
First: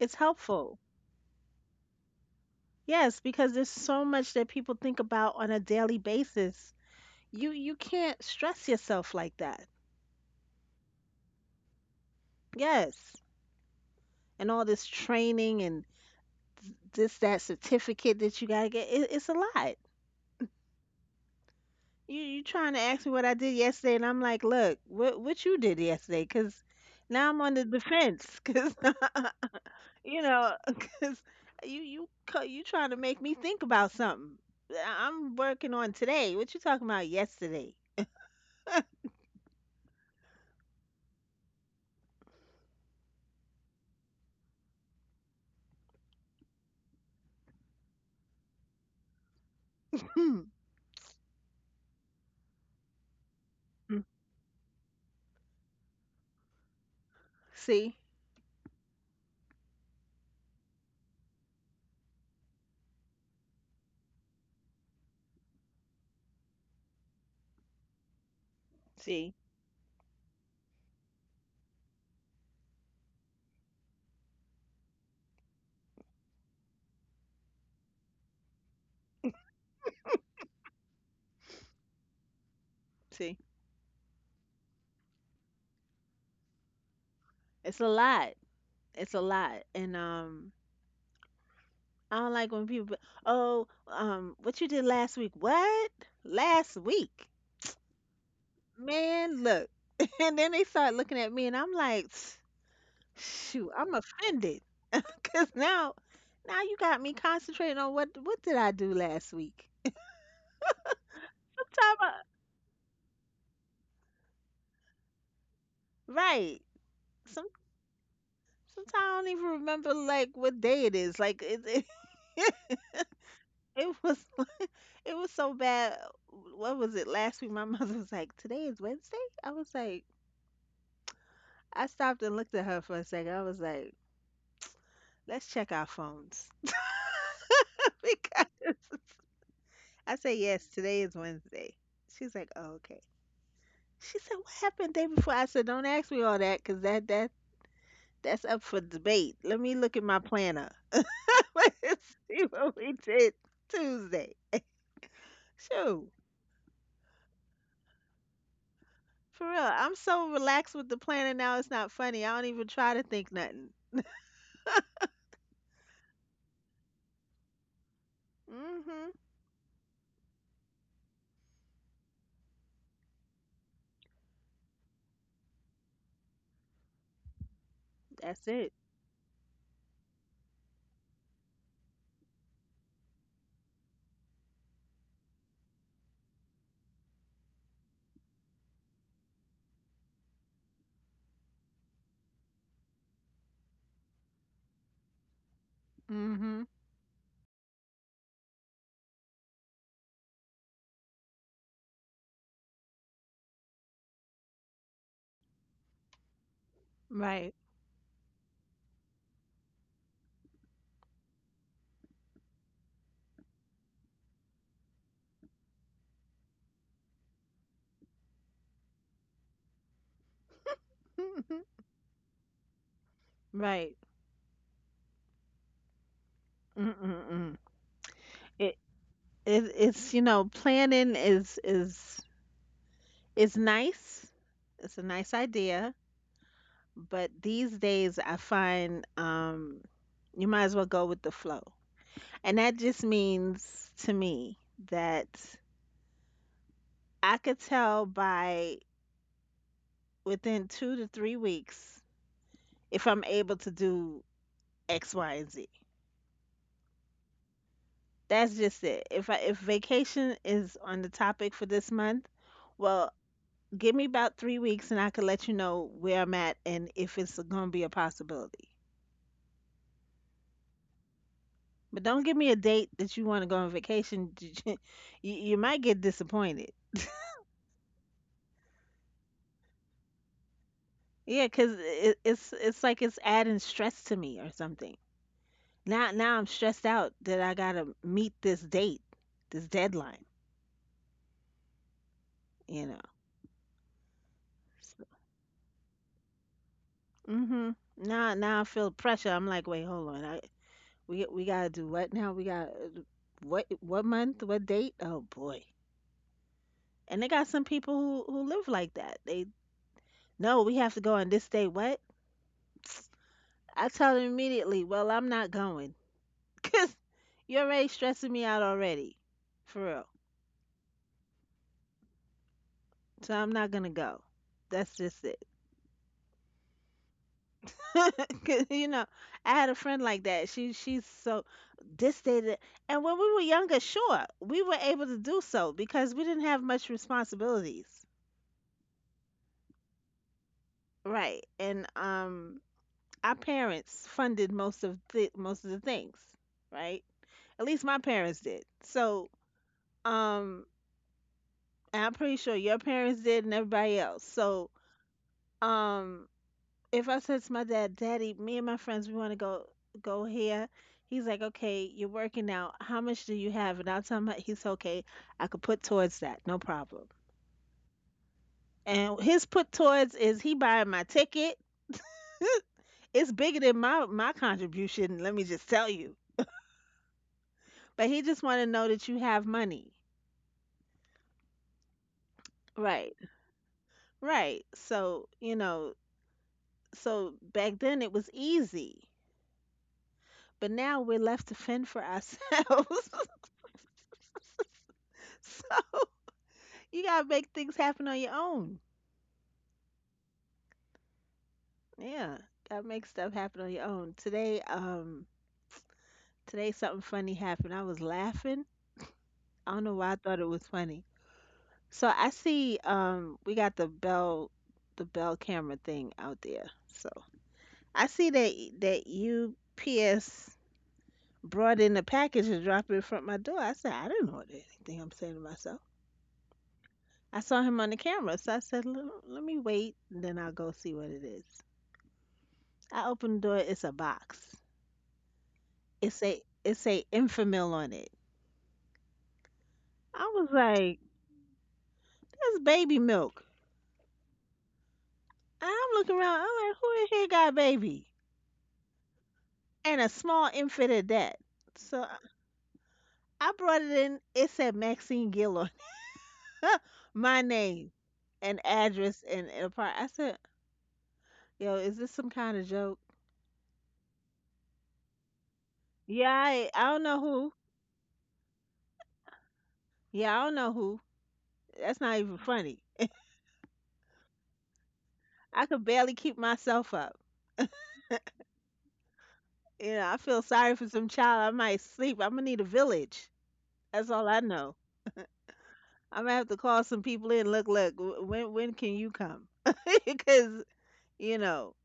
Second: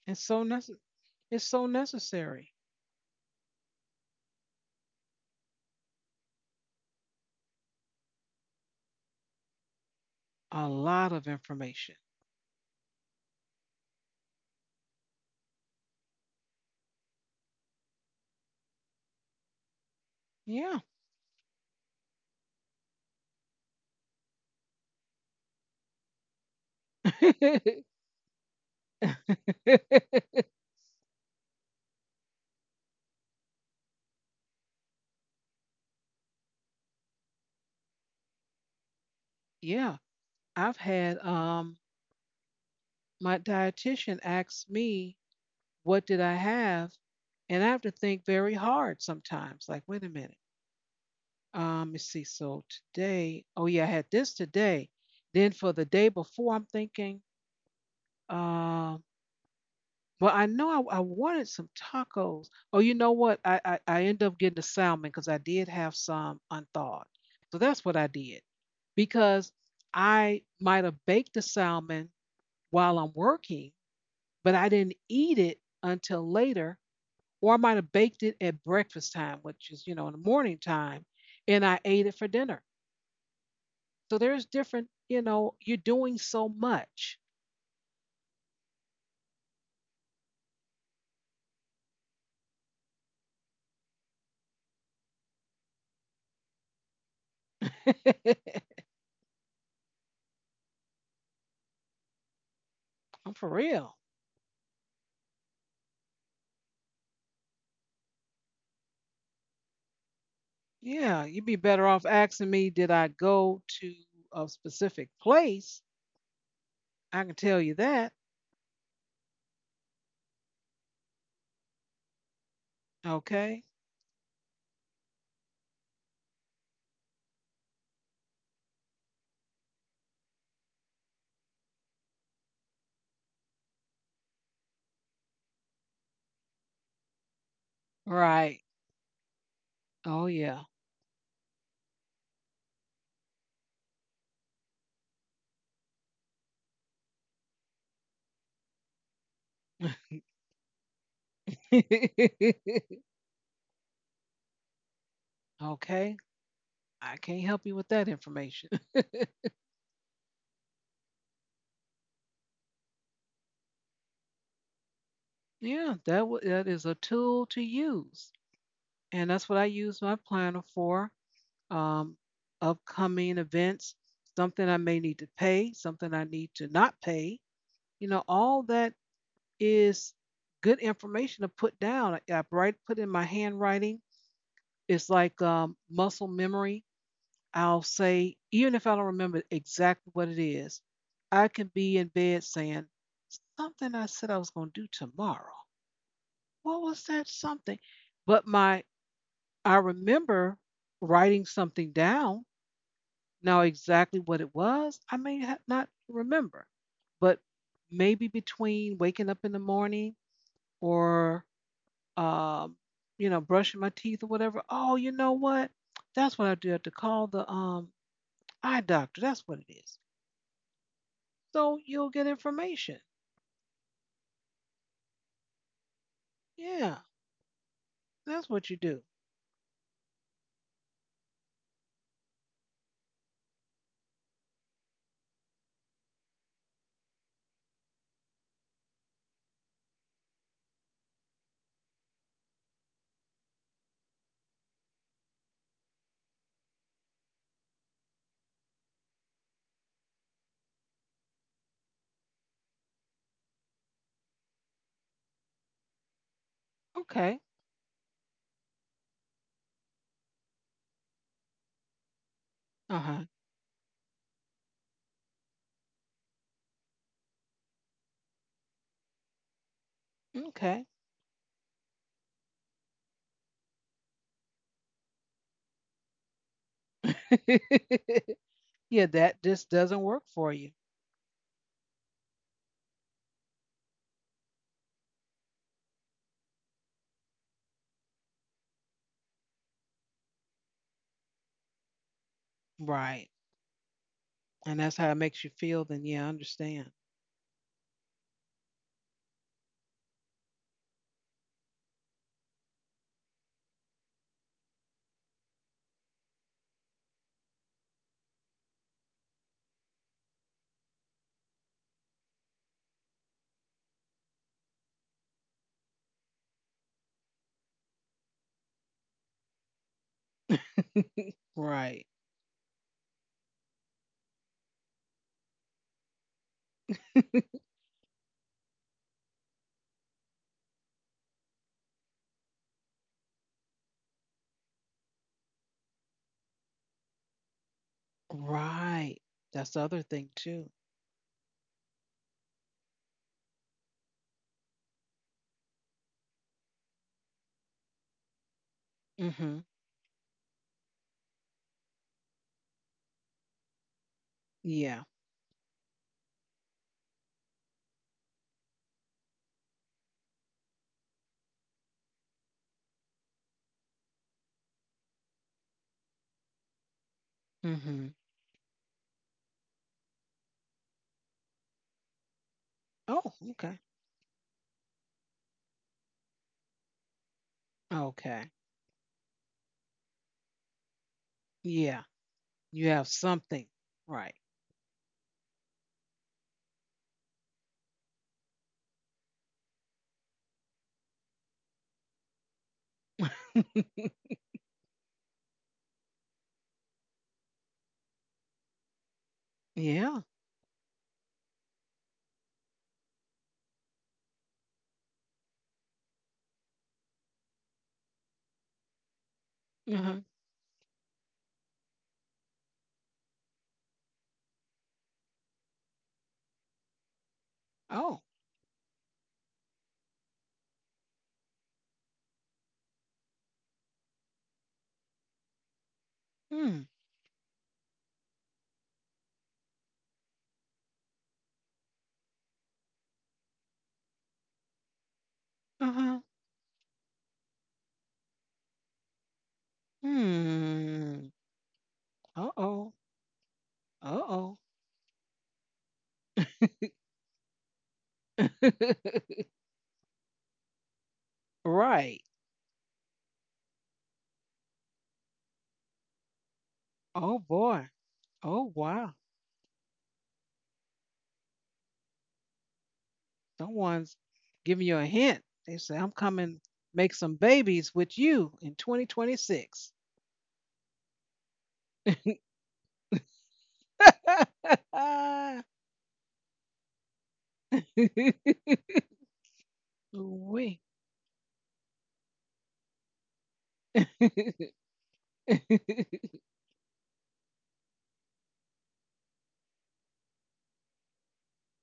[SPEAKER 2] It's
[SPEAKER 1] It's so
[SPEAKER 2] helpful.
[SPEAKER 1] necessary. It's so necessary.
[SPEAKER 2] Yes, because there's so much that people think about on a daily basis. You can't stress yourself like that.
[SPEAKER 1] A lot of information.
[SPEAKER 2] Yes. And all this training and this, that certificate that you got to get, it's a lot.
[SPEAKER 1] Yeah.
[SPEAKER 2] You trying to ask me what I did yesterday, and I'm like, look, what— what you did yesterday? 'Cause now I'm on the defense. 'Cause you know, 'cause you you trying to make me think about something. I'm working on today. What you talking about yesterday?
[SPEAKER 1] Yeah. I've had my dietitian asked me what did I have and I have to think very hard sometimes. Like, wait a minute.
[SPEAKER 2] Hmm.
[SPEAKER 1] Let me see. So today, oh yeah, I
[SPEAKER 2] Mm.
[SPEAKER 1] had this today. Then for the day before, I'm thinking,
[SPEAKER 2] See,
[SPEAKER 1] um, well, I know I wanted some tacos. Oh, you know what? I ended up getting the salmon because I did have some unthawed. So that's what I did
[SPEAKER 2] see,
[SPEAKER 1] because I might have baked the salmon while I'm working, but I didn't eat it until later, or I might have baked it at breakfast time, which is in the morning time, and I ate it for dinner.
[SPEAKER 2] see.
[SPEAKER 1] So there's different, you're doing so much.
[SPEAKER 2] It's a lot. It's a lot, and I don't like when people. Oh, what you did last week? What? Last week?
[SPEAKER 1] I'm
[SPEAKER 2] Man, look. And then they start looking at me, and I'm like,
[SPEAKER 1] for
[SPEAKER 2] shoot, I'm
[SPEAKER 1] real.
[SPEAKER 2] offended because now, now you got me concentrating on what— what did I do last week?
[SPEAKER 1] Yeah, you'd be better
[SPEAKER 2] Sometime,
[SPEAKER 1] off
[SPEAKER 2] I—
[SPEAKER 1] asking me, did I go to a specific place?
[SPEAKER 2] right?
[SPEAKER 1] I can
[SPEAKER 2] Some—
[SPEAKER 1] tell you that.
[SPEAKER 2] sometimes I don't even remember like what day it is. Like it,
[SPEAKER 1] Okay.
[SPEAKER 2] it was it was so bad. What was it last week? My mother was like, "Today is Wednesday." I was like, I stopped and looked at her for a second. I was like, "Let's check our phones."
[SPEAKER 1] Right.
[SPEAKER 2] Because I
[SPEAKER 1] Oh,
[SPEAKER 2] said,
[SPEAKER 1] yeah.
[SPEAKER 2] "Yes, today is Wednesday." She's like, "Oh, okay." She said, "What happened the day before?" I said, "Don't ask me all that, 'cause that that's up for debate. Let me look at my planner. Let's see what we did Tuesday." Shoot,
[SPEAKER 1] Okay. I can't help you with that information.
[SPEAKER 2] for real, I'm so relaxed with the planner now. It's not funny. I don't even try to think nothing.
[SPEAKER 1] Yeah, that is a tool to use.
[SPEAKER 2] Mhm.
[SPEAKER 1] And that's what I use my planner for. Um, Upcoming events, something I may need to pay, something I need to not pay. You know,
[SPEAKER 2] That's
[SPEAKER 1] all
[SPEAKER 2] it.
[SPEAKER 1] that is good information to put down. I write, put in my handwriting. It's like muscle memory. I'll say, even if I don't remember exactly what it is, I can be in bed saying, something I said I was going to do tomorrow.
[SPEAKER 2] Mhm.
[SPEAKER 1] What was that something? But I remember writing something down. Now, exactly what it was, I may not remember, but
[SPEAKER 2] Right.
[SPEAKER 1] maybe between waking up in the morning or um, brushing my teeth or whatever. Oh, you know what? That's what I do. I have to call the eye doctor. That's what it is. So you'll get information.
[SPEAKER 2] Right.
[SPEAKER 1] Yeah,
[SPEAKER 2] Mm-mm-mm.
[SPEAKER 1] that's what
[SPEAKER 2] It,
[SPEAKER 1] you do.
[SPEAKER 2] it it's you know, planning is nice. It's a nice idea. But these days, I find you might as well go with the flow. And that just means to me that I could tell by within 2 to 3 weeks if I'm able to do X, Y, and Z.
[SPEAKER 1] Okay.
[SPEAKER 2] That's just it. If I, if vacation is on the topic for this month,
[SPEAKER 1] Uh
[SPEAKER 2] well,
[SPEAKER 1] huh.
[SPEAKER 2] give me about 3 weeks and I can let you know where I'm at and if it's going to be a possibility.
[SPEAKER 1] Okay.
[SPEAKER 2] But don't give me a date that you want to go on vacation. you, you might get disappointed.
[SPEAKER 1] Yeah, that just doesn't work for you.
[SPEAKER 2] Yeah, cause it, it's— it's like it's adding stress to me or something. Now, now I'm stressed out that I gotta meet this date, this deadline. You know.
[SPEAKER 1] Right. And that's
[SPEAKER 2] So,
[SPEAKER 1] how it makes you feel. Then, yeah, I understand.
[SPEAKER 2] mhm. Now, now I feel pressure. I'm like, wait, hold on. I— we gotta do what now? We got what— what month? What date? Oh boy. And they got some people who live like that. They— no, we have to go on this day. What? I told him immediately, well, I'm not going because you're already stressing me out already, for real.
[SPEAKER 1] Right.
[SPEAKER 2] So I'm not gonna go. That's just it. 'Cause, you know, I had a friend like that. She's so this, and when we were younger, sure, we were able to do so because we didn't have much responsibilities,
[SPEAKER 1] Right. That's the other thing too.
[SPEAKER 2] right? And our parents funded most of the things, right? At least my parents did. So
[SPEAKER 1] Mm-hmm.
[SPEAKER 2] um, I'm pretty sure your parents did and everybody else. So,
[SPEAKER 1] Yeah.
[SPEAKER 2] um, if I said to my dad, Daddy, me and my friends, we want to go— go here. He's like, okay, you're working out. How much do you have? And I'll tell him, he's okay. I could put towards that, no problem.
[SPEAKER 1] Mm-hmm.
[SPEAKER 2] And his put towards is he buying my ticket.
[SPEAKER 1] Oh,
[SPEAKER 2] It's bigger than
[SPEAKER 1] okay.
[SPEAKER 2] my contribution. Let me just tell you. But he just
[SPEAKER 1] Okay.
[SPEAKER 2] want to know that you have money.
[SPEAKER 1] Yeah. You have
[SPEAKER 2] Right,
[SPEAKER 1] something. Right.
[SPEAKER 2] right. So you know, so back then it was easy. But now we're left to fend for ourselves. So you gotta make things happen on your own.
[SPEAKER 1] Yeah.
[SPEAKER 2] Yeah, gotta make stuff happen on your own. Today, today something funny happened. I was laughing. I don't know why I
[SPEAKER 1] Uh-huh.
[SPEAKER 2] thought it was funny. So I see, we got the bell camera thing out there. So I
[SPEAKER 1] Oh.
[SPEAKER 2] see that UPS brought in a package and dropped it in front of my door. I said, I don't know anything. I'm saying to myself.
[SPEAKER 1] Hmm.
[SPEAKER 2] I saw him on the camera, so I said, "Lem-— Let me wait, then I'll go see what it is." I opened the door. It's a box. It's
[SPEAKER 1] Uh-huh.
[SPEAKER 2] a— it's a Infamil on it. I was like,
[SPEAKER 1] Hmm.
[SPEAKER 2] "That's
[SPEAKER 1] Uh-oh.
[SPEAKER 2] baby milk."
[SPEAKER 1] Uh-oh.
[SPEAKER 2] And I'm looking around. I'm like, "Who in here got baby?" And a small infant at that. So I
[SPEAKER 1] Right.
[SPEAKER 2] I brought it in. It said Maxine Gill on it.
[SPEAKER 1] Oh
[SPEAKER 2] My
[SPEAKER 1] boy.
[SPEAKER 2] name and
[SPEAKER 1] Oh wow.
[SPEAKER 2] address and— and a part. I said, "Yo, is this some kind of joke?"
[SPEAKER 1] Someone's giving you a hint. They say I'm
[SPEAKER 2] Yeah,
[SPEAKER 1] coming
[SPEAKER 2] I don't
[SPEAKER 1] make
[SPEAKER 2] know
[SPEAKER 1] some
[SPEAKER 2] who.
[SPEAKER 1] babies with you in 2026.
[SPEAKER 2] Yeah, I don't know who. That's not even funny. I could barely keep myself up. You know, I feel sorry for
[SPEAKER 1] Ooh-wee.
[SPEAKER 2] some child. I might sleep. I'm gonna need a village. That's all I know. I'm gonna have to call some people in. Look, look. When— when can you come? Because you know.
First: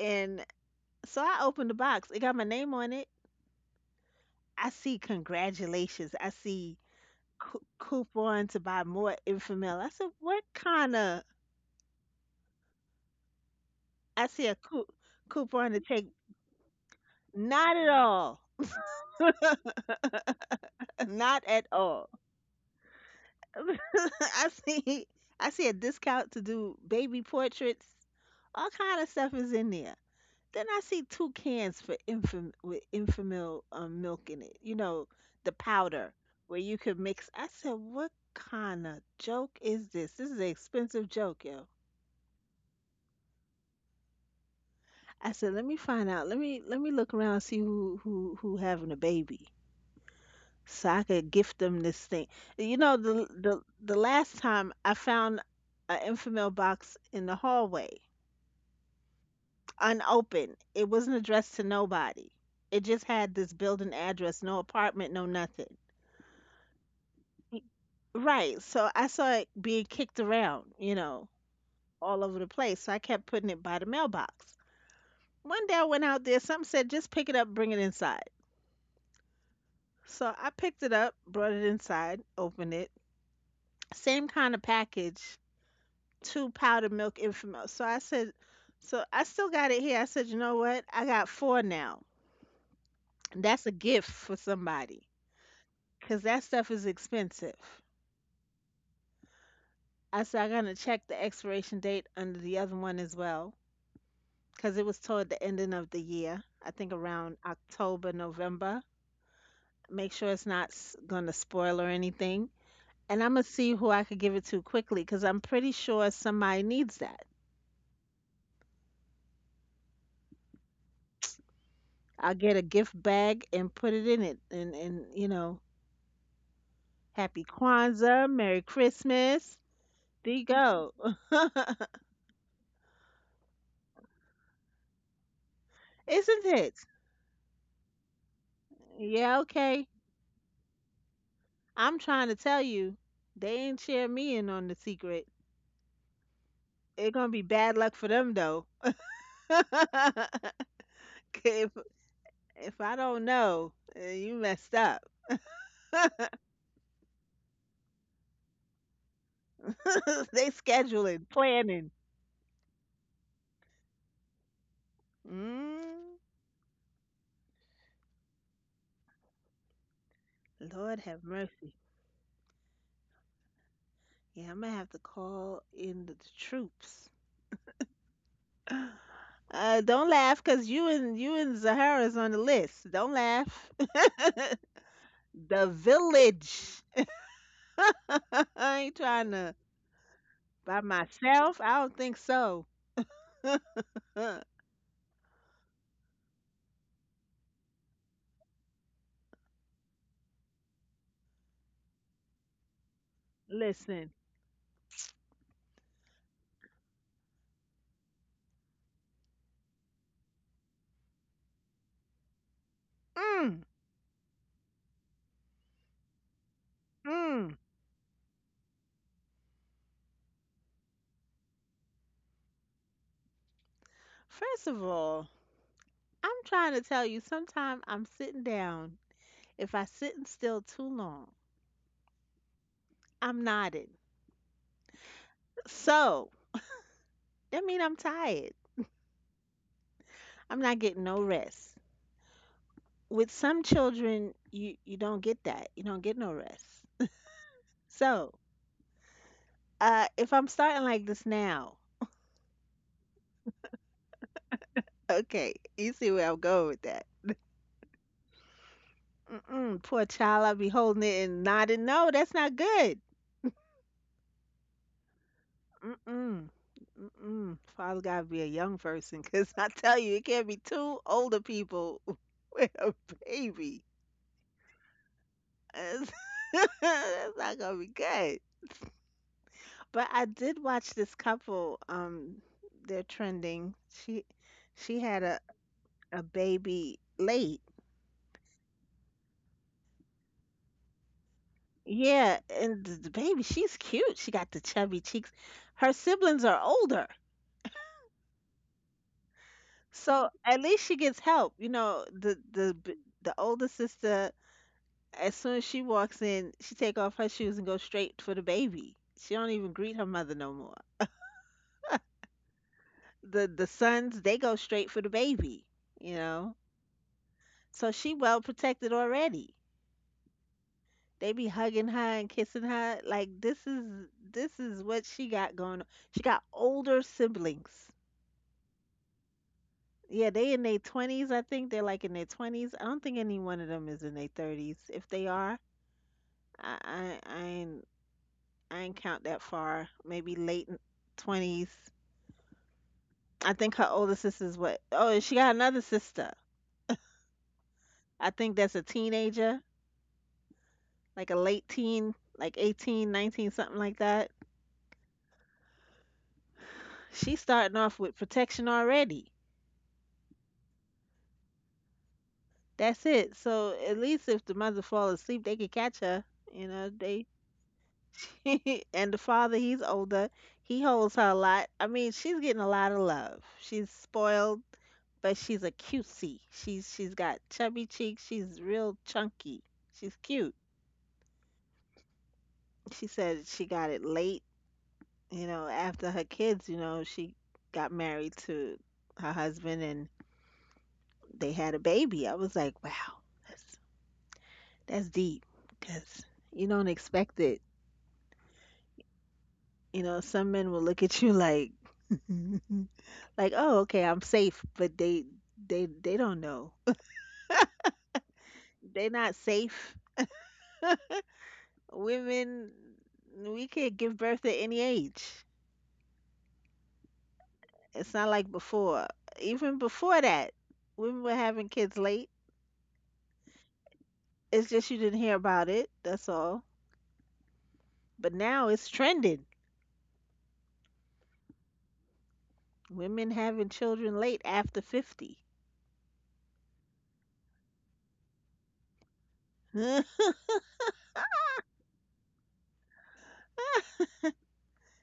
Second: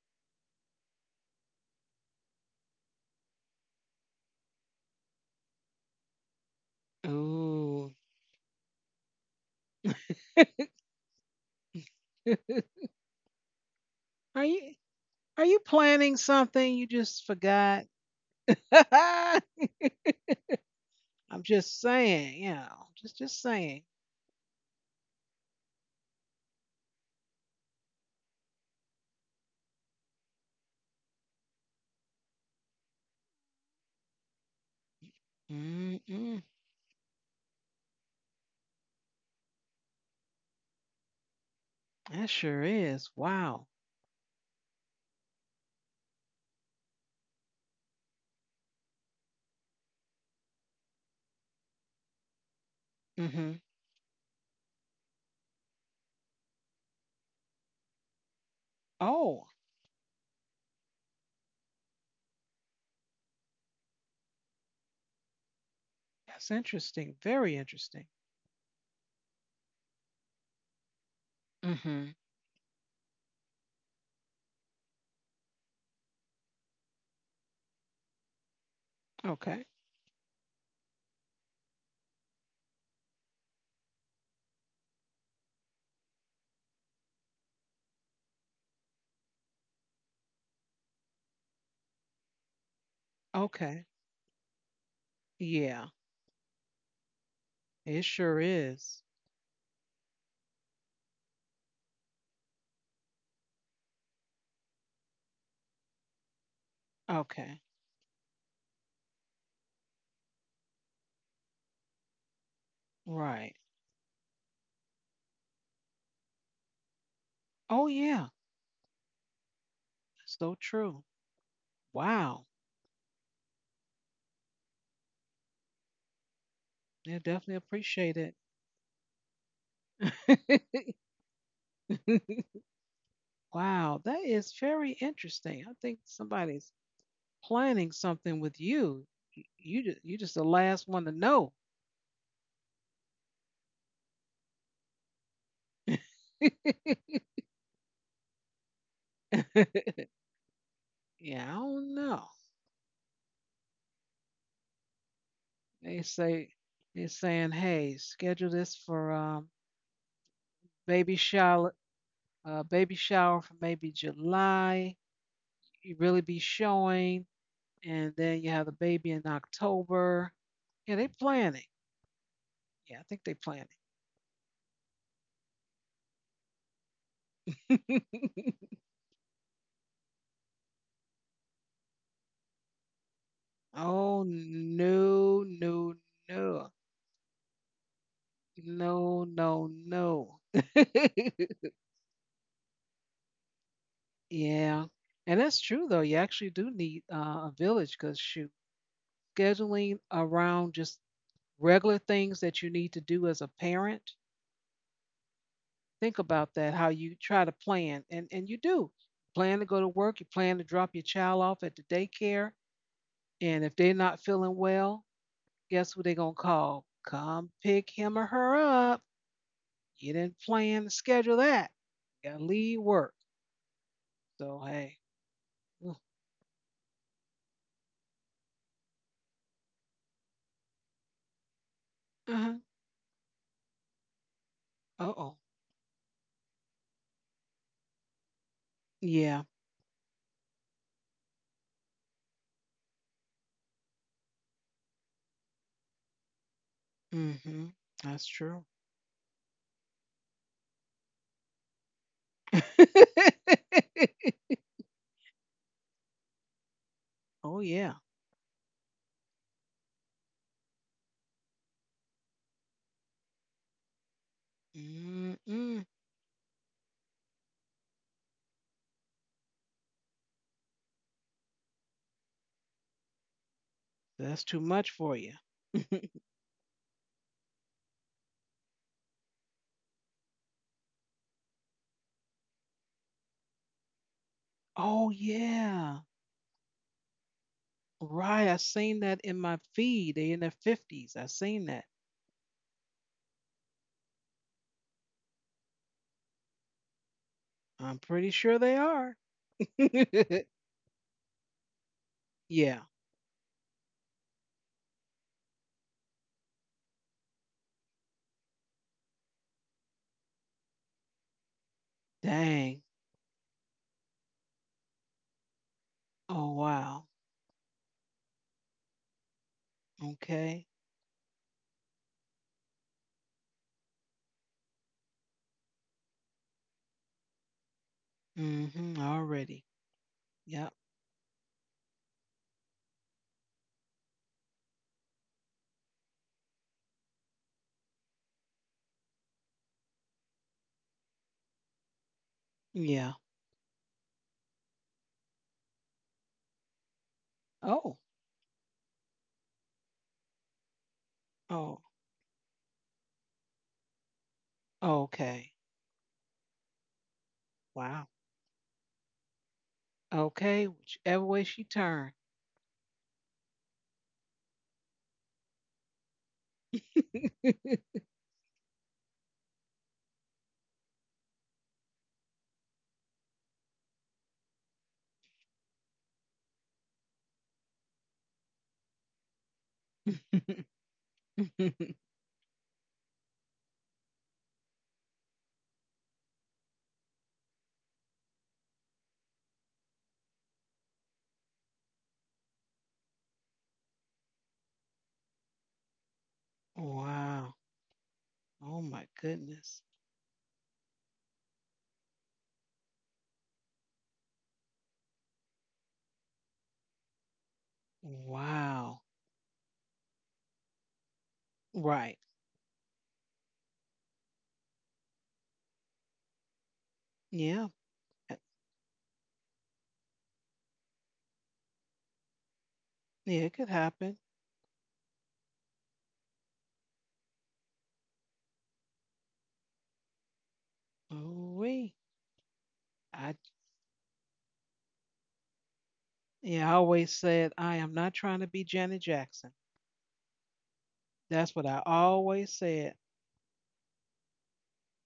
[SPEAKER 2] And so I opened the box. It got my name on it. I see congratulations. I see
[SPEAKER 1] Ooh.
[SPEAKER 2] coupon to buy more Infamil. I said, what kind of? I see a
[SPEAKER 1] Are you are
[SPEAKER 2] coupon
[SPEAKER 1] you
[SPEAKER 2] to take.
[SPEAKER 1] planning something you just
[SPEAKER 2] Not at
[SPEAKER 1] forgot?
[SPEAKER 2] all.
[SPEAKER 1] I'm
[SPEAKER 2] Not at
[SPEAKER 1] just
[SPEAKER 2] all.
[SPEAKER 1] saying, just saying.
[SPEAKER 2] I see I see a discount to do baby portraits. All kind of stuff is in there. Then I see two cans for infam with infamil milk in it. You know, the powder
[SPEAKER 1] Mm-mm,
[SPEAKER 2] where you could mix. I said, what kind of joke is this? This is an expensive joke, yo.
[SPEAKER 1] that sure is. Wow.
[SPEAKER 2] I said, let me find out. Let me look around and see who having a baby. So I could gift them this thing. You know, the
[SPEAKER 1] Hmm.
[SPEAKER 2] the the last time I found an infamil box in the hallway,
[SPEAKER 1] Oh,
[SPEAKER 2] unopened. It wasn't addressed to nobody. It just had this building address, no apartment, no nothing.
[SPEAKER 1] that's interesting. Very
[SPEAKER 2] Y-
[SPEAKER 1] interesting.
[SPEAKER 2] Right. So I saw it being kicked around, you know,
[SPEAKER 1] Mm-hmm.
[SPEAKER 2] all over the place. So I kept putting it by the mailbox. One day I went out there, something said, just pick it up, bring it inside.
[SPEAKER 1] Okay.
[SPEAKER 2] So I picked it up, brought it inside, opened it. Same kind of package, two powdered milk infamous. So I said, so I still got it here. I said, you know what? I got four now. That's a
[SPEAKER 1] Okay.
[SPEAKER 2] gift for somebody
[SPEAKER 1] Yeah,
[SPEAKER 2] because that stuff is expensive.
[SPEAKER 1] it sure is.
[SPEAKER 2] I said, I'm going to check the expiration date under the other one as well because it was toward the ending of the year. I think around
[SPEAKER 1] Okay.
[SPEAKER 2] October, November. Make sure it's not going to spoil or anything. And I'm going to
[SPEAKER 1] Right.
[SPEAKER 2] see who I could give it to quickly because I'm pretty sure somebody needs that.
[SPEAKER 1] Oh, yeah. So true.
[SPEAKER 2] I'll
[SPEAKER 1] Wow.
[SPEAKER 2] get a gift bag and put it in it, and
[SPEAKER 1] Yeah.
[SPEAKER 2] Happy
[SPEAKER 1] Definitely appreciate
[SPEAKER 2] Kwanzaa,
[SPEAKER 1] it.
[SPEAKER 2] Merry Christmas. The go.
[SPEAKER 1] Wow. That is very interesting. I think
[SPEAKER 2] Isn't
[SPEAKER 1] somebody's
[SPEAKER 2] it?
[SPEAKER 1] planning something with you. Y-
[SPEAKER 2] Yeah,
[SPEAKER 1] You
[SPEAKER 2] okay.
[SPEAKER 1] just, you just the last one to know.
[SPEAKER 2] I'm trying to tell you, they ain't share me in on the secret.
[SPEAKER 1] Yeah,
[SPEAKER 2] It's gonna be bad luck for them though.
[SPEAKER 1] I
[SPEAKER 2] 'Kay, if
[SPEAKER 1] don't know.
[SPEAKER 2] if I don't know, you messed up.
[SPEAKER 1] They say, they're saying, hey, schedule this for
[SPEAKER 2] They
[SPEAKER 1] baby
[SPEAKER 2] scheduling,
[SPEAKER 1] shower,
[SPEAKER 2] planning.
[SPEAKER 1] baby shower for maybe July. You
[SPEAKER 2] Mm.
[SPEAKER 1] really be showing, and then you have the baby in October. Yeah,
[SPEAKER 2] Lord
[SPEAKER 1] they
[SPEAKER 2] have
[SPEAKER 1] planning.
[SPEAKER 2] mercy.
[SPEAKER 1] Yeah, I think they planning.
[SPEAKER 2] Yeah, I'm gonna have to call in the troops. Don't laugh, cause you and Zahara's on the list. Don't laugh.
[SPEAKER 1] Oh no,
[SPEAKER 2] The
[SPEAKER 1] no, no,
[SPEAKER 2] Village. I ain't
[SPEAKER 1] no,
[SPEAKER 2] trying to
[SPEAKER 1] no, no.
[SPEAKER 2] by myself. I don't think so.
[SPEAKER 1] Yeah, and that's true though. You actually do need a village because shoot, scheduling around just regular things that you need to do as a
[SPEAKER 2] Listen.
[SPEAKER 1] parent. Think about that, how you try to plan. And you do plan to go to work, you plan to drop your child off at the daycare,
[SPEAKER 2] Mm,
[SPEAKER 1] and if they're not feeling well, guess what, they're going to call, come
[SPEAKER 2] mm.
[SPEAKER 1] pick him or her up. You didn't plan to schedule that. You gotta leave work. So
[SPEAKER 2] First of
[SPEAKER 1] hey.
[SPEAKER 2] all,
[SPEAKER 1] Uh
[SPEAKER 2] I'm trying to tell you. Sometime I'm sitting down. If I sitting still too long,
[SPEAKER 1] huh.
[SPEAKER 2] I'm nodding.
[SPEAKER 1] Uh-oh.
[SPEAKER 2] So that mean I'm tired.
[SPEAKER 1] Yeah.
[SPEAKER 2] I'm not getting no rest. With some children, you don't get that, you don't get no rest.
[SPEAKER 1] Mm-hmm. That's
[SPEAKER 2] So
[SPEAKER 1] true.
[SPEAKER 2] if I'm starting like this now, okay, you see where I'm going with that.
[SPEAKER 1] Oh yeah.
[SPEAKER 2] Mm-mm, poor child, I'll be holding it and nodding. No, that's not good.
[SPEAKER 1] Mm-mm.
[SPEAKER 2] Mm-mm, mm-mm. Father gotta be a young person, because I tell you it can't be two older people with a baby.
[SPEAKER 1] That's too much for you.
[SPEAKER 2] that's, that's not gonna be good. But I did watch this couple. They're trending. She she
[SPEAKER 1] Oh
[SPEAKER 2] had a
[SPEAKER 1] yeah.
[SPEAKER 2] a baby late.
[SPEAKER 1] Right, I seen that in my feed. They in their fifties. I seen that.
[SPEAKER 2] Yeah, and the baby, she's cute. She got the chubby cheeks. Her siblings are older,
[SPEAKER 1] I'm pretty sure they are.
[SPEAKER 2] so at least she gets help. You know,
[SPEAKER 1] Yeah.
[SPEAKER 2] the older sister, as soon as she walks in, she take off her shoes and go straight for the baby. She don't even greet her mother no more.
[SPEAKER 1] Dang.
[SPEAKER 2] The sons, they go straight for the baby, you
[SPEAKER 1] Oh
[SPEAKER 2] know.
[SPEAKER 1] wow.
[SPEAKER 2] So she well protected already.
[SPEAKER 1] Okay.
[SPEAKER 2] They be hugging her and kissing her. Like, this is what she got going on. She got older siblings.
[SPEAKER 1] Mm-hmm. Already.
[SPEAKER 2] Yeah, they in
[SPEAKER 1] Yep.
[SPEAKER 2] their twenties. I think they're like in their twenties. I don't think any one of them is in their thirties. If they are, I I I ain't, I ain't count that far. Maybe late twenties.
[SPEAKER 1] Yeah.
[SPEAKER 2] I think her older sister's what? Oh, and she got another sister.
[SPEAKER 1] Oh.
[SPEAKER 2] I think that's a teenager, like a late
[SPEAKER 1] Oh.
[SPEAKER 2] teen, like 18, 19, something like that.
[SPEAKER 1] Okay.
[SPEAKER 2] She's starting off
[SPEAKER 1] Wow.
[SPEAKER 2] with protection already.
[SPEAKER 1] Okay. Whichever way she turned.
[SPEAKER 2] That's it. So at least if the mother fall asleep, they could catch her. You know, they and the father, he's older. He holds her a lot. I mean, she's getting a lot of love. She's spoiled, but she's a cutie. She's got chubby cheeks. She's real chunky. She's cute. She said she got it late. You know, after her kids. You know, she got married to her husband and they had a baby. I was like, wow, that's that's deep because you don't expect
[SPEAKER 1] Wow.
[SPEAKER 2] it.
[SPEAKER 1] Oh my goodness.
[SPEAKER 2] You know, some men will look at you like like, "Oh, okay, I'm safe," but they they don't know.
[SPEAKER 1] Wow.
[SPEAKER 2] They're not safe.
[SPEAKER 1] Right.
[SPEAKER 2] Women, we could give birth at any age.
[SPEAKER 1] Yeah.
[SPEAKER 2] It's not
[SPEAKER 1] Uh,
[SPEAKER 2] like before. Even before that, women were having kids late.
[SPEAKER 1] Yeah, it could happen.
[SPEAKER 2] It's just you didn't hear about it. That's all. But now it's trending.
[SPEAKER 1] Oh wee.
[SPEAKER 2] Women
[SPEAKER 1] I
[SPEAKER 2] having children late after 50.
[SPEAKER 1] Yeah, I always said I am not trying to be Janet Jackson. That's what I always said.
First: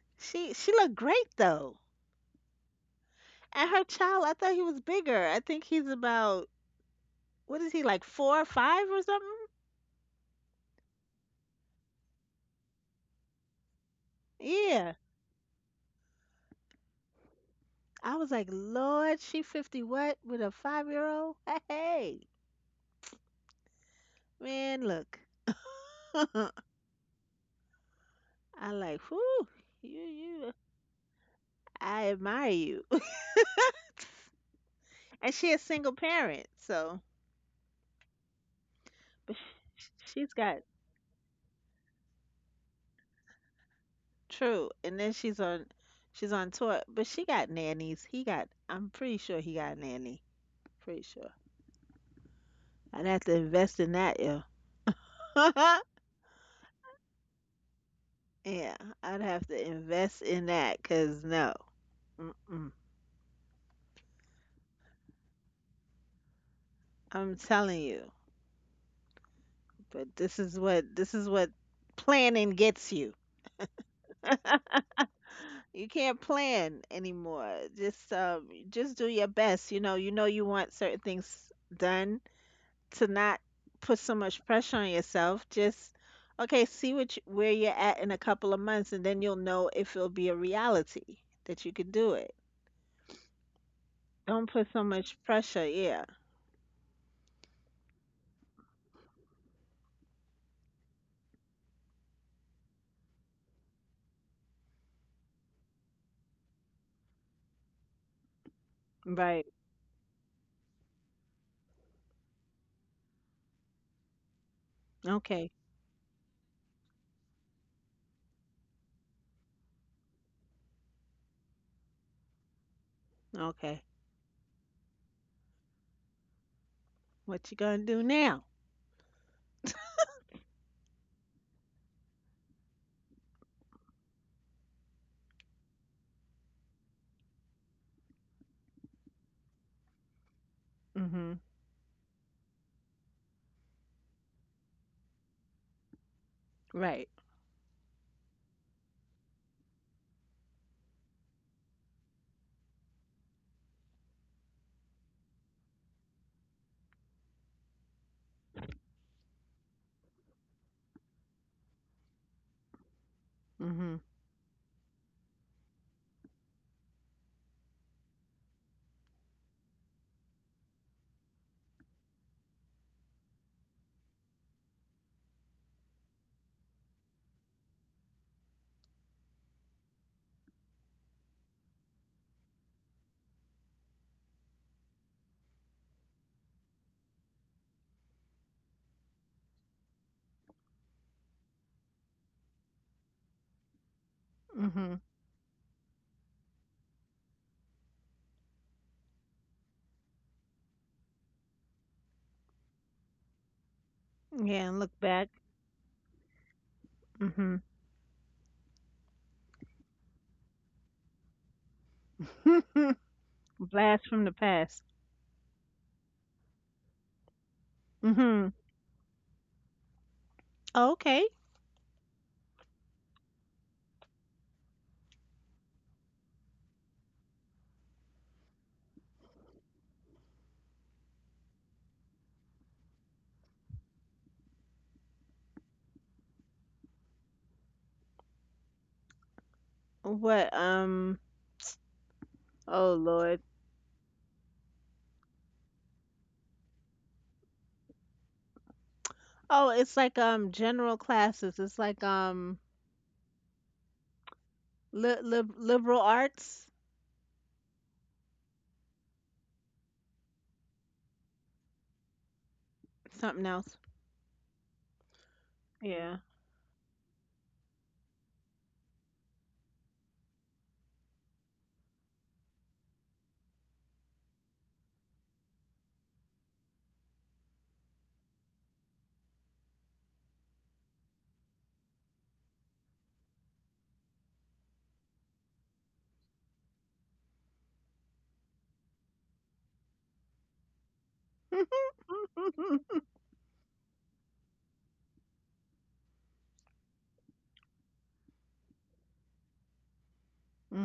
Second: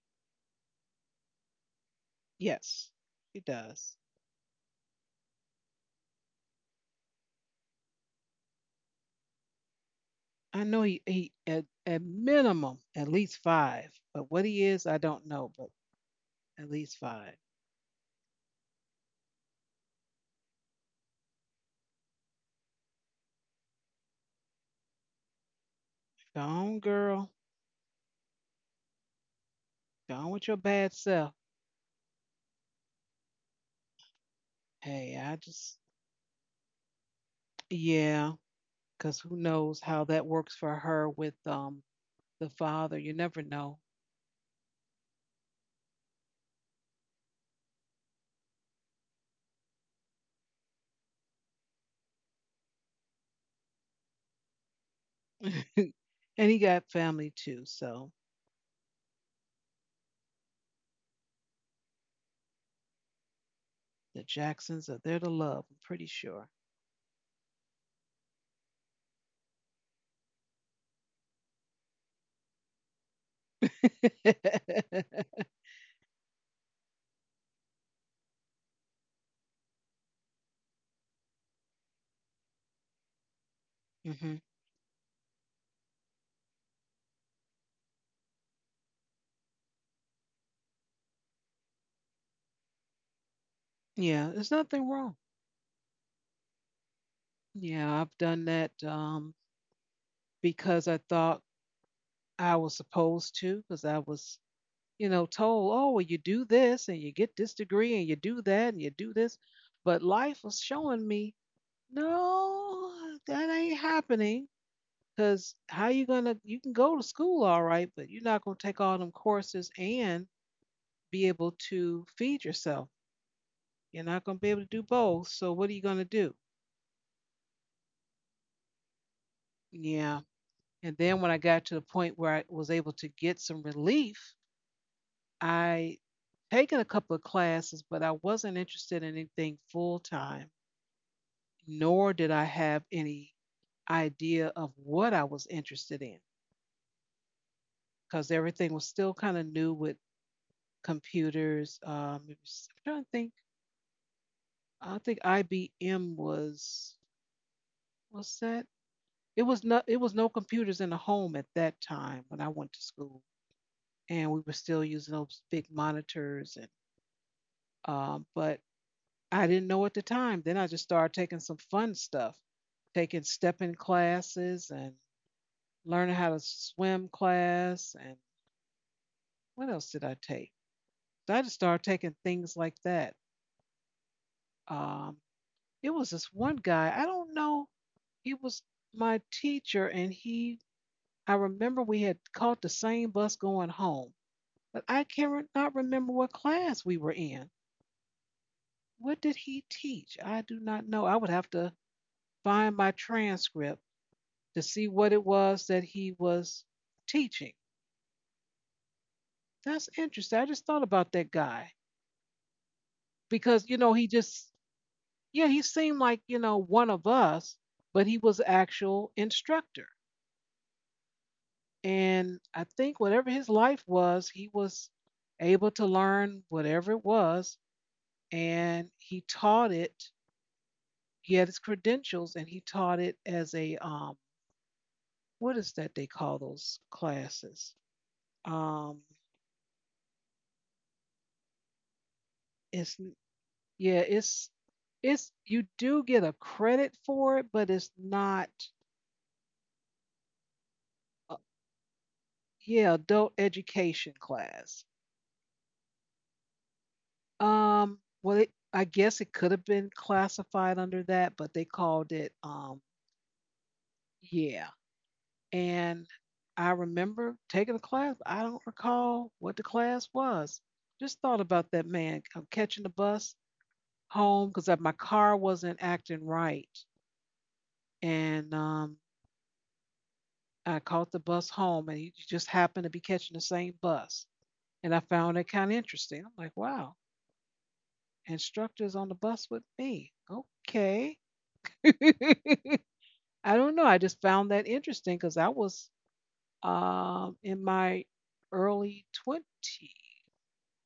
[SPEAKER 2] She looked great though.
[SPEAKER 1] Yes, he
[SPEAKER 2] And her
[SPEAKER 1] does.
[SPEAKER 2] child, I thought he was bigger. I think he's about, what is he, like four or five or something?
[SPEAKER 1] I know he at minimum at least five, but what he is,
[SPEAKER 2] Yeah.
[SPEAKER 1] I don't know, but at least five.
[SPEAKER 2] I was like, Lord, she fifty what with a 5 year old? Hey, man, look.
[SPEAKER 1] Go
[SPEAKER 2] I
[SPEAKER 1] on, girl.
[SPEAKER 2] like, whoo,
[SPEAKER 1] Go on with
[SPEAKER 2] you
[SPEAKER 1] your bad self.
[SPEAKER 2] I admire you.
[SPEAKER 1] Hey,
[SPEAKER 2] And she a single parent, so
[SPEAKER 1] yeah, because who knows how that
[SPEAKER 2] she's
[SPEAKER 1] works
[SPEAKER 2] got
[SPEAKER 1] for her with the father. You never know.
[SPEAKER 2] true. And then she's on tour. But she got nannies. He got, I'm pretty sure he got a nanny. Pretty sure. I'd have to invest in that, yo.
[SPEAKER 1] And he got family too, so
[SPEAKER 2] Yeah, I'd have to invest in that, cuz no. Mm-mm.
[SPEAKER 1] the Jacksons are there to love, I'm pretty sure.
[SPEAKER 2] I'm telling you. But this is what planning gets you. You can't plan anymore. Just do your best. You know you want certain things done to not put so
[SPEAKER 1] Hmm.
[SPEAKER 2] much pressure on yourself. Just okay, see where you're at in a couple of months, and then you'll know if it'll be a reality that you could do it.
[SPEAKER 1] Yeah, there's
[SPEAKER 2] Don't put so
[SPEAKER 1] nothing wrong.
[SPEAKER 2] much pressure. Yeah.
[SPEAKER 1] Yeah, I've done that because I thought I was supposed to, because I was told, oh, well, you do this and you get this degree and you do that and you do this.
[SPEAKER 2] Right.
[SPEAKER 1] But life was showing me, no, that ain't happening.
[SPEAKER 2] Okay.
[SPEAKER 1] Because you can go to school all right, but you're not gonna take all them courses and be able to feed yourself.
[SPEAKER 2] Okay.
[SPEAKER 1] You're not gonna be able to do both. So what are you gonna do?
[SPEAKER 2] What you gonna do now?
[SPEAKER 1] Yeah. And then when I got to the point where I was able to get some relief, I taken a couple of classes, but I wasn't interested in anything full time,
[SPEAKER 2] Mhm.
[SPEAKER 1] nor did I have any idea of what I was interested in
[SPEAKER 2] Right.
[SPEAKER 1] because everything was still kind of new with computers. I'm trying to think. I think IBM was what's that? It was not. It was no computers in the home at that time when I went to school,
[SPEAKER 2] Mhm.
[SPEAKER 1] and we were still using those big monitors. And but I didn't know at the time. Then I just started taking some fun stuff, taking stepping classes and learning how to swim class. And what else did I take? So I just started taking things like that. Um, it was this one guy, I don't know, he was my teacher, and I remember we had caught the same bus going home, but
[SPEAKER 2] Mhm.
[SPEAKER 1] I cannot remember what class we were in. What did he teach? I do not know. I would have to find my transcript to
[SPEAKER 2] Yeah, and look
[SPEAKER 1] see what it
[SPEAKER 2] back.
[SPEAKER 1] was that he was teaching.
[SPEAKER 2] Mhm.
[SPEAKER 1] That's interesting. I just thought about that guy because, you know,
[SPEAKER 2] Blast
[SPEAKER 1] he
[SPEAKER 2] from the
[SPEAKER 1] just,
[SPEAKER 2] past.
[SPEAKER 1] yeah, he seemed like, one of us, but he was
[SPEAKER 2] Mhm.
[SPEAKER 1] actual instructor.
[SPEAKER 2] Okay.
[SPEAKER 1] And I think whatever his life was, he was able to learn whatever it was and he taught it. He had his credentials and he taught it as a what is that they call those classes? Um
[SPEAKER 2] What oh
[SPEAKER 1] it's.
[SPEAKER 2] Lord.
[SPEAKER 1] Yeah, it's you do get a credit for it, but it's not
[SPEAKER 2] Oh, it's like general
[SPEAKER 1] uh,
[SPEAKER 2] classes. It's like
[SPEAKER 1] yeah, adult education class.
[SPEAKER 2] liberal arts,
[SPEAKER 1] Well it, I guess it could have been classified under that, but they called it
[SPEAKER 2] something else.
[SPEAKER 1] yeah. And
[SPEAKER 2] Yeah.
[SPEAKER 1] I remember taking a class. I don't recall what the class was. Just thought about that man. I'm catching the bus home because my car wasn't acting right. And I caught the bus home, and you just happened to be catching the same bus. And I found it kind of interesting. I'm like, wow, instructors on the bus with me. Okay. I don't know. I just found that interesting because I was in my early 20s